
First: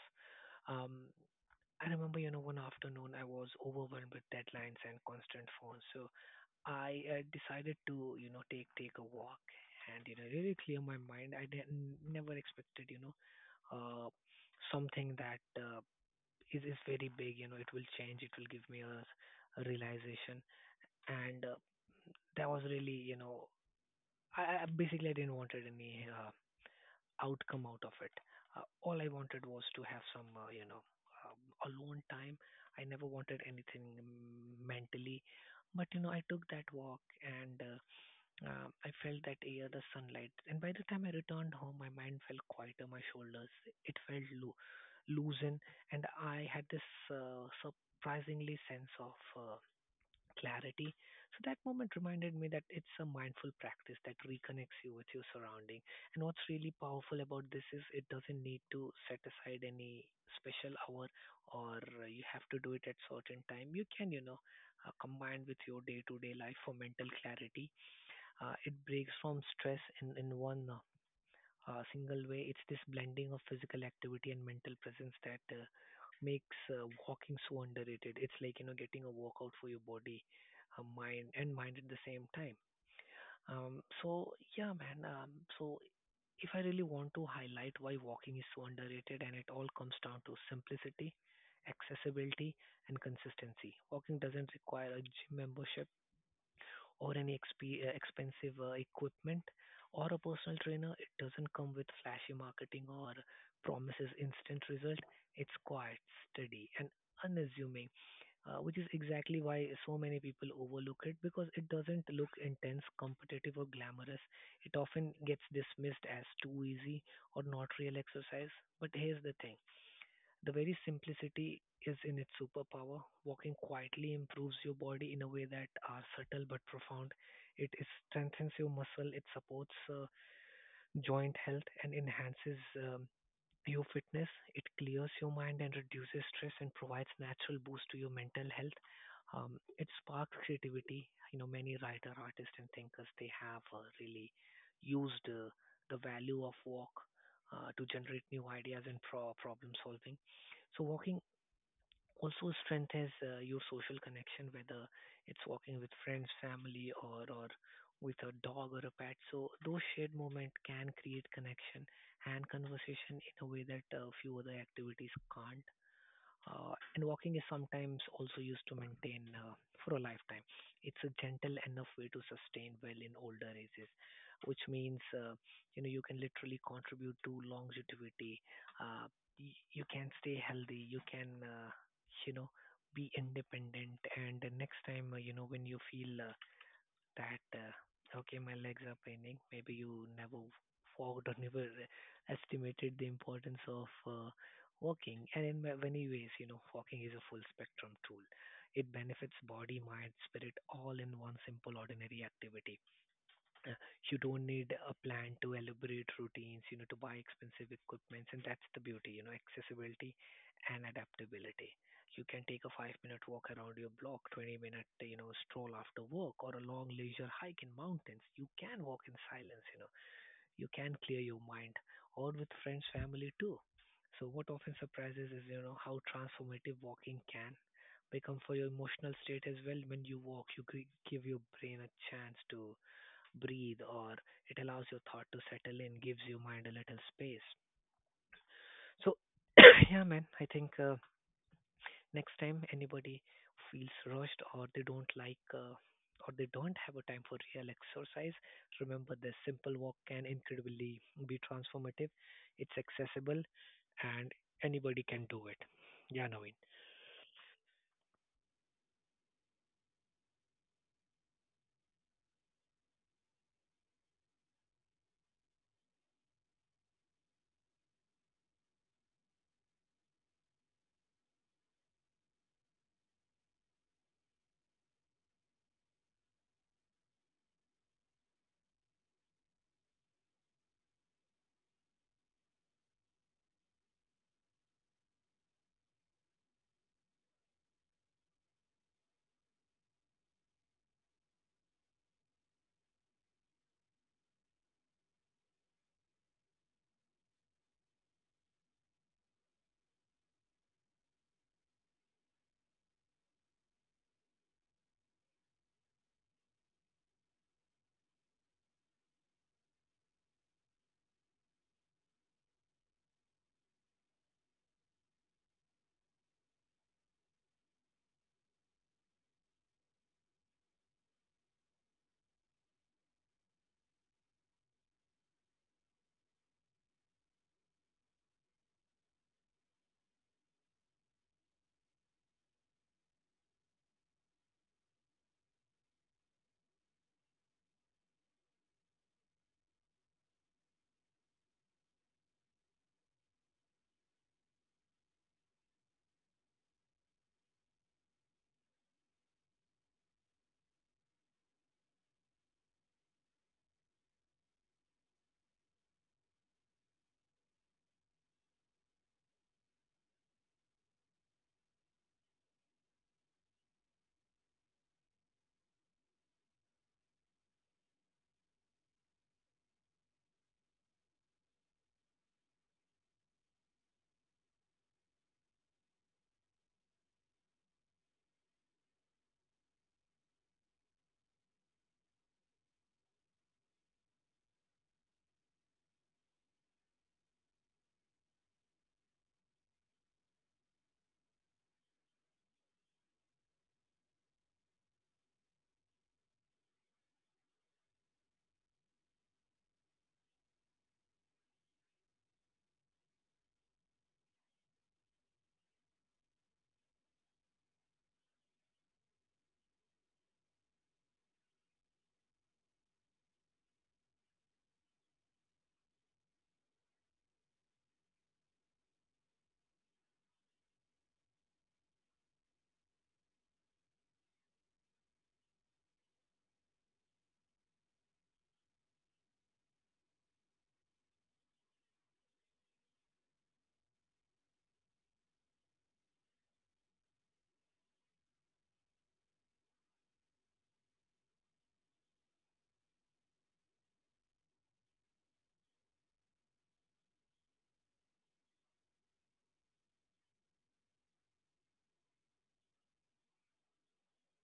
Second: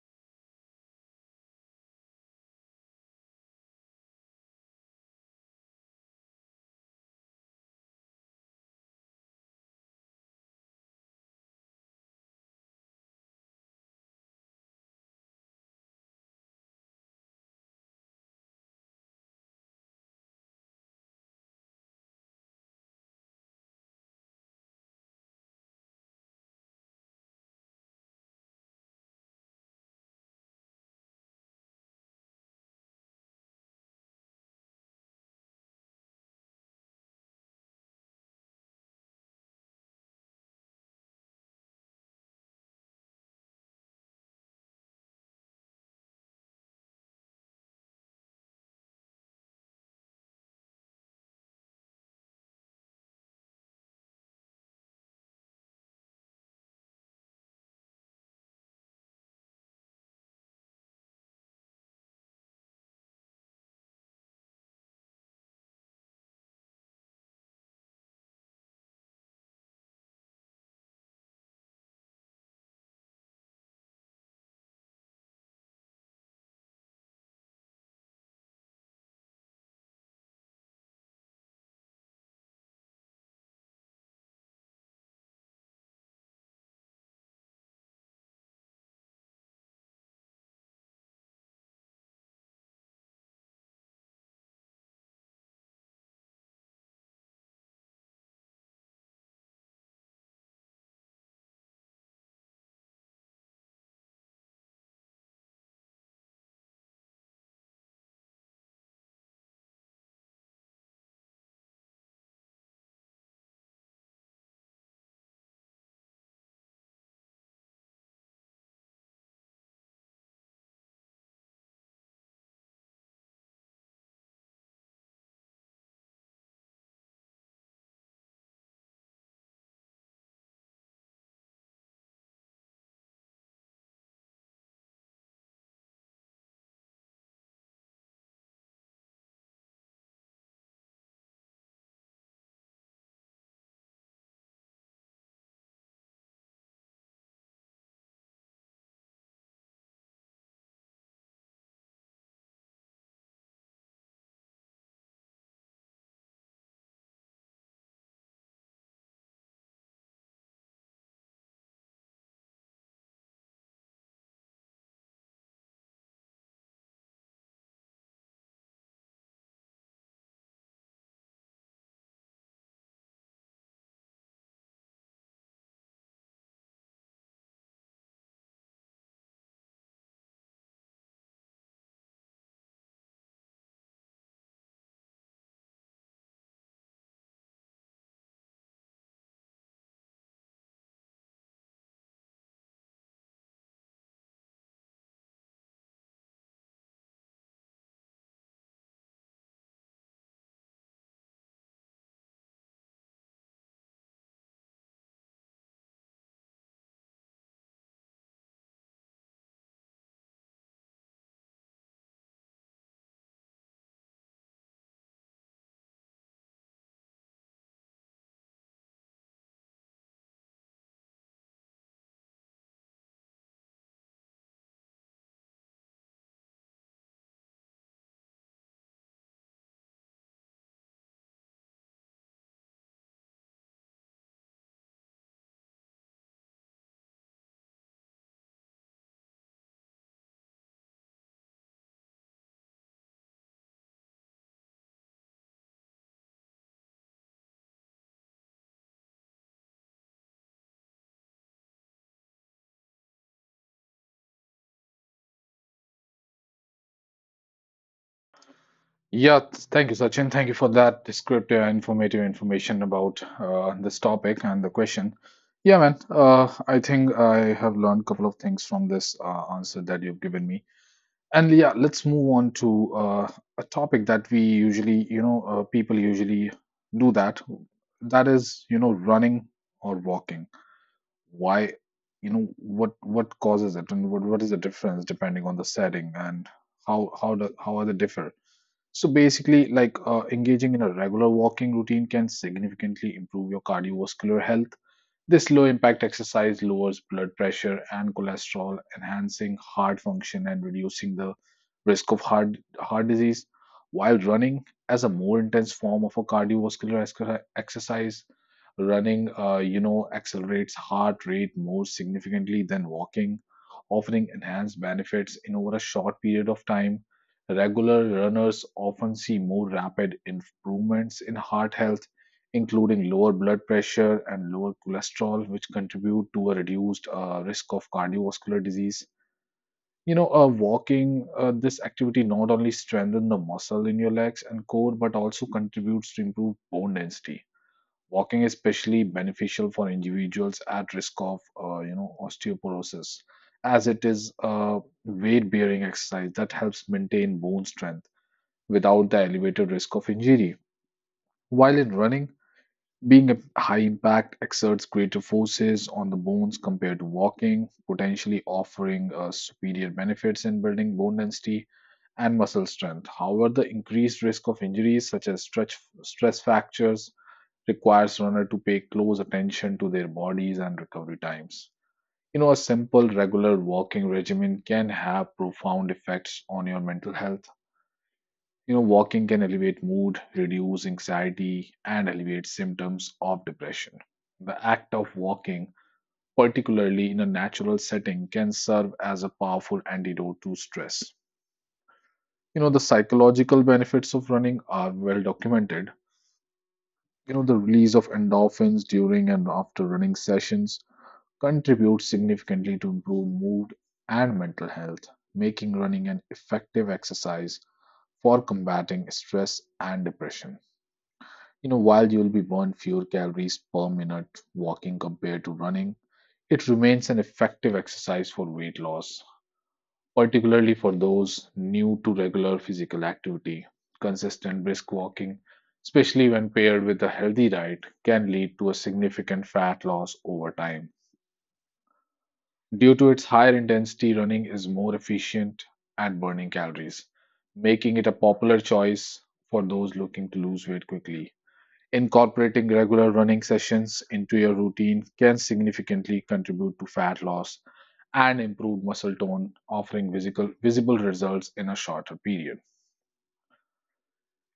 [SPEAKER 2] Um, I remember, you know, one afternoon I was overwhelmed with deadlines and constant phones, so I uh, decided to, you know, take take a walk and, you know, really clear my mind. I didn't never expected, you know, uh, something that uh, is is very big. You know, it will change. It will give me a, a realization, and uh, that was really, you know, I, I basically I didn't wanted any uh, outcome out of it. Uh, all I wanted was to have some, uh, you know, um, alone time. I never wanted anything mm, mentally, but, you know, I took that walk and, uh, um, I felt that air, the sunlight. And by the time I returned home, my mind felt quieter, my shoulders it felt loo- loosened, and I had this uh, surprisingly sense of. Uh, clarity. So that moment reminded me that it's a mindful practice that reconnects you with your surrounding. And what's really powerful about this is it doesn't need to set aside any special hour or, uh, you have to do it at certain time. You can, you know, uh, combine with your day-to-day life for mental clarity. Uh, it breaks from stress in, in one, uh, uh, single way. It's this blending of physical activity and mental presence that uh, makes uh, walking so underrated. It's like, you know, getting a workout for your body, uh, mind, and mind at the same time. Um, so yeah, man. Um, so if I really want to highlight why walking is so underrated, and it all comes down to simplicity, accessibility, and consistency. Walking doesn't require a gym membership or any exp- expensive uh, equipment or a personal trainer. It doesn't come with flashy marketing or promises instant result. It's quite steady and unassuming, uh, which is exactly why so many people overlook it because it doesn't look intense, competitive, or glamorous. It often gets dismissed as too easy or not real exercise. But here's the thing, the very simplicity is in its superpower. Walking quietly improves your body in a way that are subtle but profound. It is- strengthens your muscle, it supports uh, joint health, and enhances uh, Pure Fitness, it clears your mind and reduces stress and provides natural boost to your mental health. Um, it sparks creativity. You know, many writer, artists, and thinkers they have uh, really used uh, the value of walk uh, to generate new ideas and pro- problem solving. So walking also strength is uh, your social connection, whether it's walking with friends, family, or or with a dog or a pet. So those shared moment can create connection and conversation in a way that uh, few other activities can't. Uh, and walking is sometimes also used to maintain uh, for a lifetime. It's a gentle enough way to sustain well in older ages, which means, uh, you know, you can literally contribute to longevity. Uh, y- you can stay healthy. You can, uh, you know, be independent. And the next time, uh, you know, when you feel uh, that, uh, okay, my legs are paining. Maybe you never walked or never estimated the importance of uh, walking. And in ma- many ways, you know, walking is a full spectrum tool. It benefits body, mind, spirit all in one simple, ordinary activity. uh, you don't need a plan to elaborate routines, you know, to buy expensive equipments, and that's the beauty, you know, accessibility and adaptability. You can take a five minute walk around your block, twenty minute, you know, stroll after work, or a long leisure hike in mountains. You can walk in silence, you know, you can clear your mind, or with friends, family too. So, what often surprises is, you know, how transformative walking can become for your emotional state as well. When you walk, you gi- give your brain a chance to breathe or it allows your thought to settle in, gives your mind a little space. So, yeah, man, I think, uh, next time anybody feels rushed or they don't like, uh, or they don't have a time for real exercise, remember this simple walk can incredibly be transformative. It's accessible and anybody can do it. Yeah, Naveen.
[SPEAKER 1] Yeah, th- thank you, Sachin. Thank you for that descriptive and informative information about uh, this topic and the question. Yeah, man, uh, I think I have learned a couple of things from this uh, answer that you've given me. And yeah, let's move on to uh, a topic that we usually, you know, uh, people usually do that. That is, you know, running or walking. Why, you know, what what causes it, and what what is the difference depending on the setting, and how how do how are they differ? So basically, like uh, engaging in a regular walking routine can significantly improve your cardiovascular health. This low impact exercise lowers blood pressure and cholesterol, enhancing heart function and reducing the risk of heart, heart disease. While running, as a more intense form of a cardiovascular exer- exercise, running uh, you know accelerates heart rate more significantly than walking, offering enhanced benefits in over a short period of time. Regular runners often see more rapid improvements in heart health, including lower blood pressure and lower cholesterol, which contribute to a reduced uh, risk of cardiovascular disease. You know, uh, walking, uh, this activity not only strengthens the muscle in your legs and core, but also contributes to improved bone density. Walking is especially beneficial for individuals at risk of, uh, you know, osteoporosis, as it is a weight-bearing exercise that helps maintain bone strength without the elevated risk of injury. While in running, being a high impact exerts greater forces on the bones compared to walking, potentially offering uh, superior benefits in building bone density and muscle strength. However, the increased risk of injuries such as stretch, stress fractures requires runner to pay close attention to their bodies and recovery times. You know, a simple regular walking regimen can have profound effects on your mental health. You know, walking can elevate mood, reduce anxiety, and alleviate symptoms of depression. The act of walking, particularly in a natural setting, can serve as a powerful antidote to stress. You know, the psychological benefits of running are well documented. You know, the release of endorphins during and after running sessions contributes significantly to improved mood and mental health, making running an effective exercise for combating stress and depression. You know, while you'll be burn fewer calories per minute walking compared to running, it remains an effective exercise for weight loss, particularly for those new to regular physical activity. Consistent brisk walking, especially when paired with a healthy diet, can lead to a significant fat loss over time. Due to its higher intensity, running is more efficient at burning calories, making it a popular choice for those looking to lose weight quickly. Incorporating regular running sessions into your routine can significantly contribute to fat loss and improve muscle tone, offering visible, visible results in a shorter period.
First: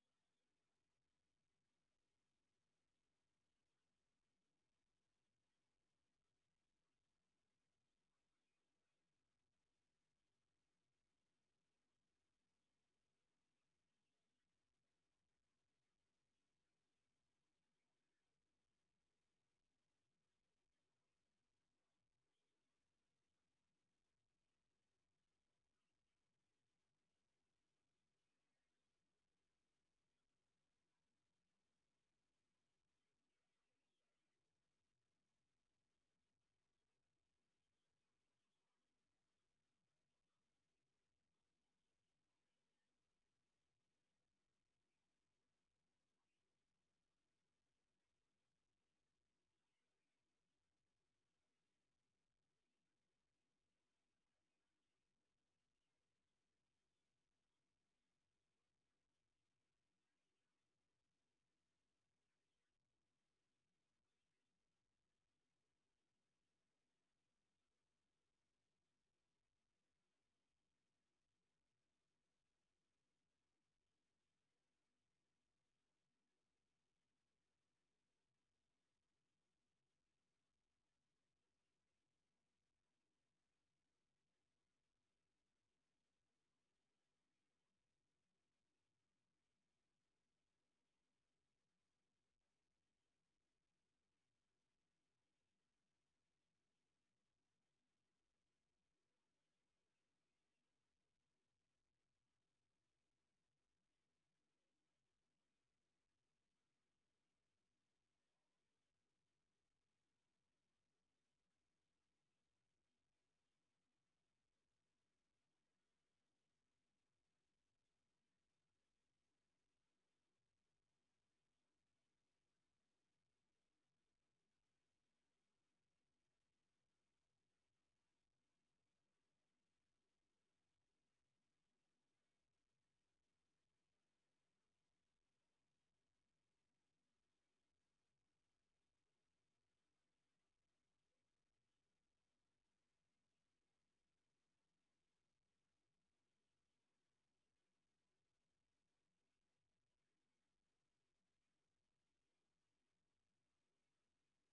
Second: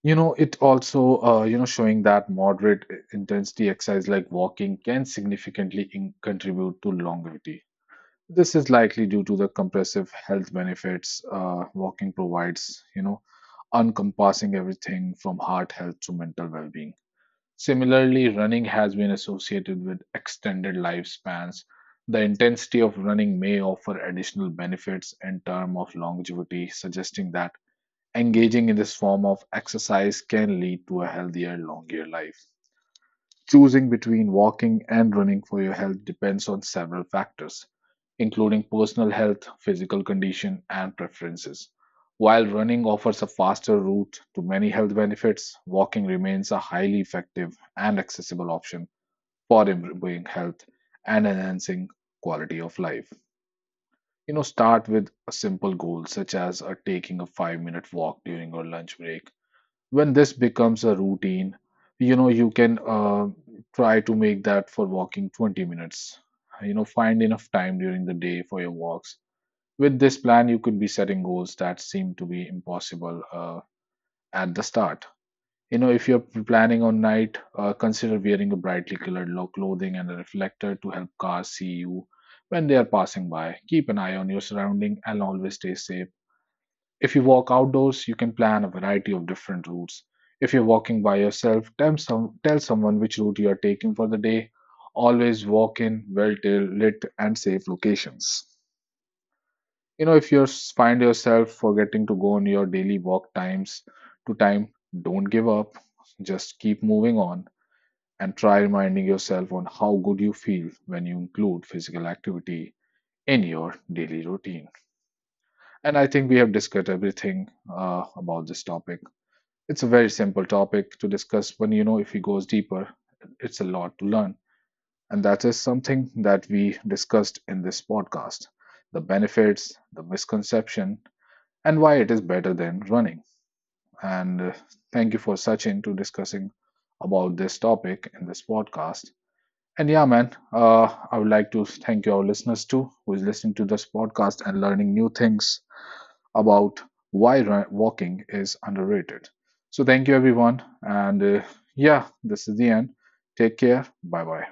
[SPEAKER 1] You know, it also, uh, you know, showing that moderate intensity exercise like walking can significantly in- contribute to longevity. This is likely due to the compressive health benefits uh, walking provides, you know, encompassing everything from heart health to mental well being. Similarly, running has been associated with extended lifespans. The intensity of running may offer additional benefits in terms of longevity, suggesting that engaging in this form of exercise can lead to a healthier, longer life. Choosing between walking and running for your health depends on several factors, including personal health, physical condition, and preferences. While running offers a faster route to many health benefits, walking remains a highly effective and accessible option for improving health and enhancing quality of life. You know, start with a simple goal such as uh, taking a five minute walk during your lunch break. When this becomes a routine, you know, you can uh, try to make that for walking twenty minutes. You know, find enough time during the day for your walks. With this plan, you could be setting goals that seem to be impossible uh, at the start. You know, if you're planning on night, uh, consider wearing a brightly colored lo- clothing and a reflector to help cars see you when they are passing by. Keep an eye on your surrounding and always stay safe. If you walk outdoors, you can plan a variety of different routes. If you're walking by yourself, tell, some, tell someone which route you are taking for the day. Always walk in well lit and safe locations. You know, if you find yourself forgetting to go on your daily walk times to time, don't give up. Just keep moving on and try reminding yourself on how good you feel when you include physical activity in your daily routine. And I think we have discussed everything uh, about this topic. It's a very simple topic to discuss, but you know, if he goes deeper, it's a lot to learn. And that is something that we discussed in this podcast, the benefits, the misconception, and why it is better than running. And uh, thank you for Sachin to discussing about this topic in this podcast. And yeah, man, uh, I would like to thank you, our listeners too, who is listening to this podcast and learning new things about why walking is underrated. So, thank you everyone. And uh, yeah, this is the end. Take care. Bye bye.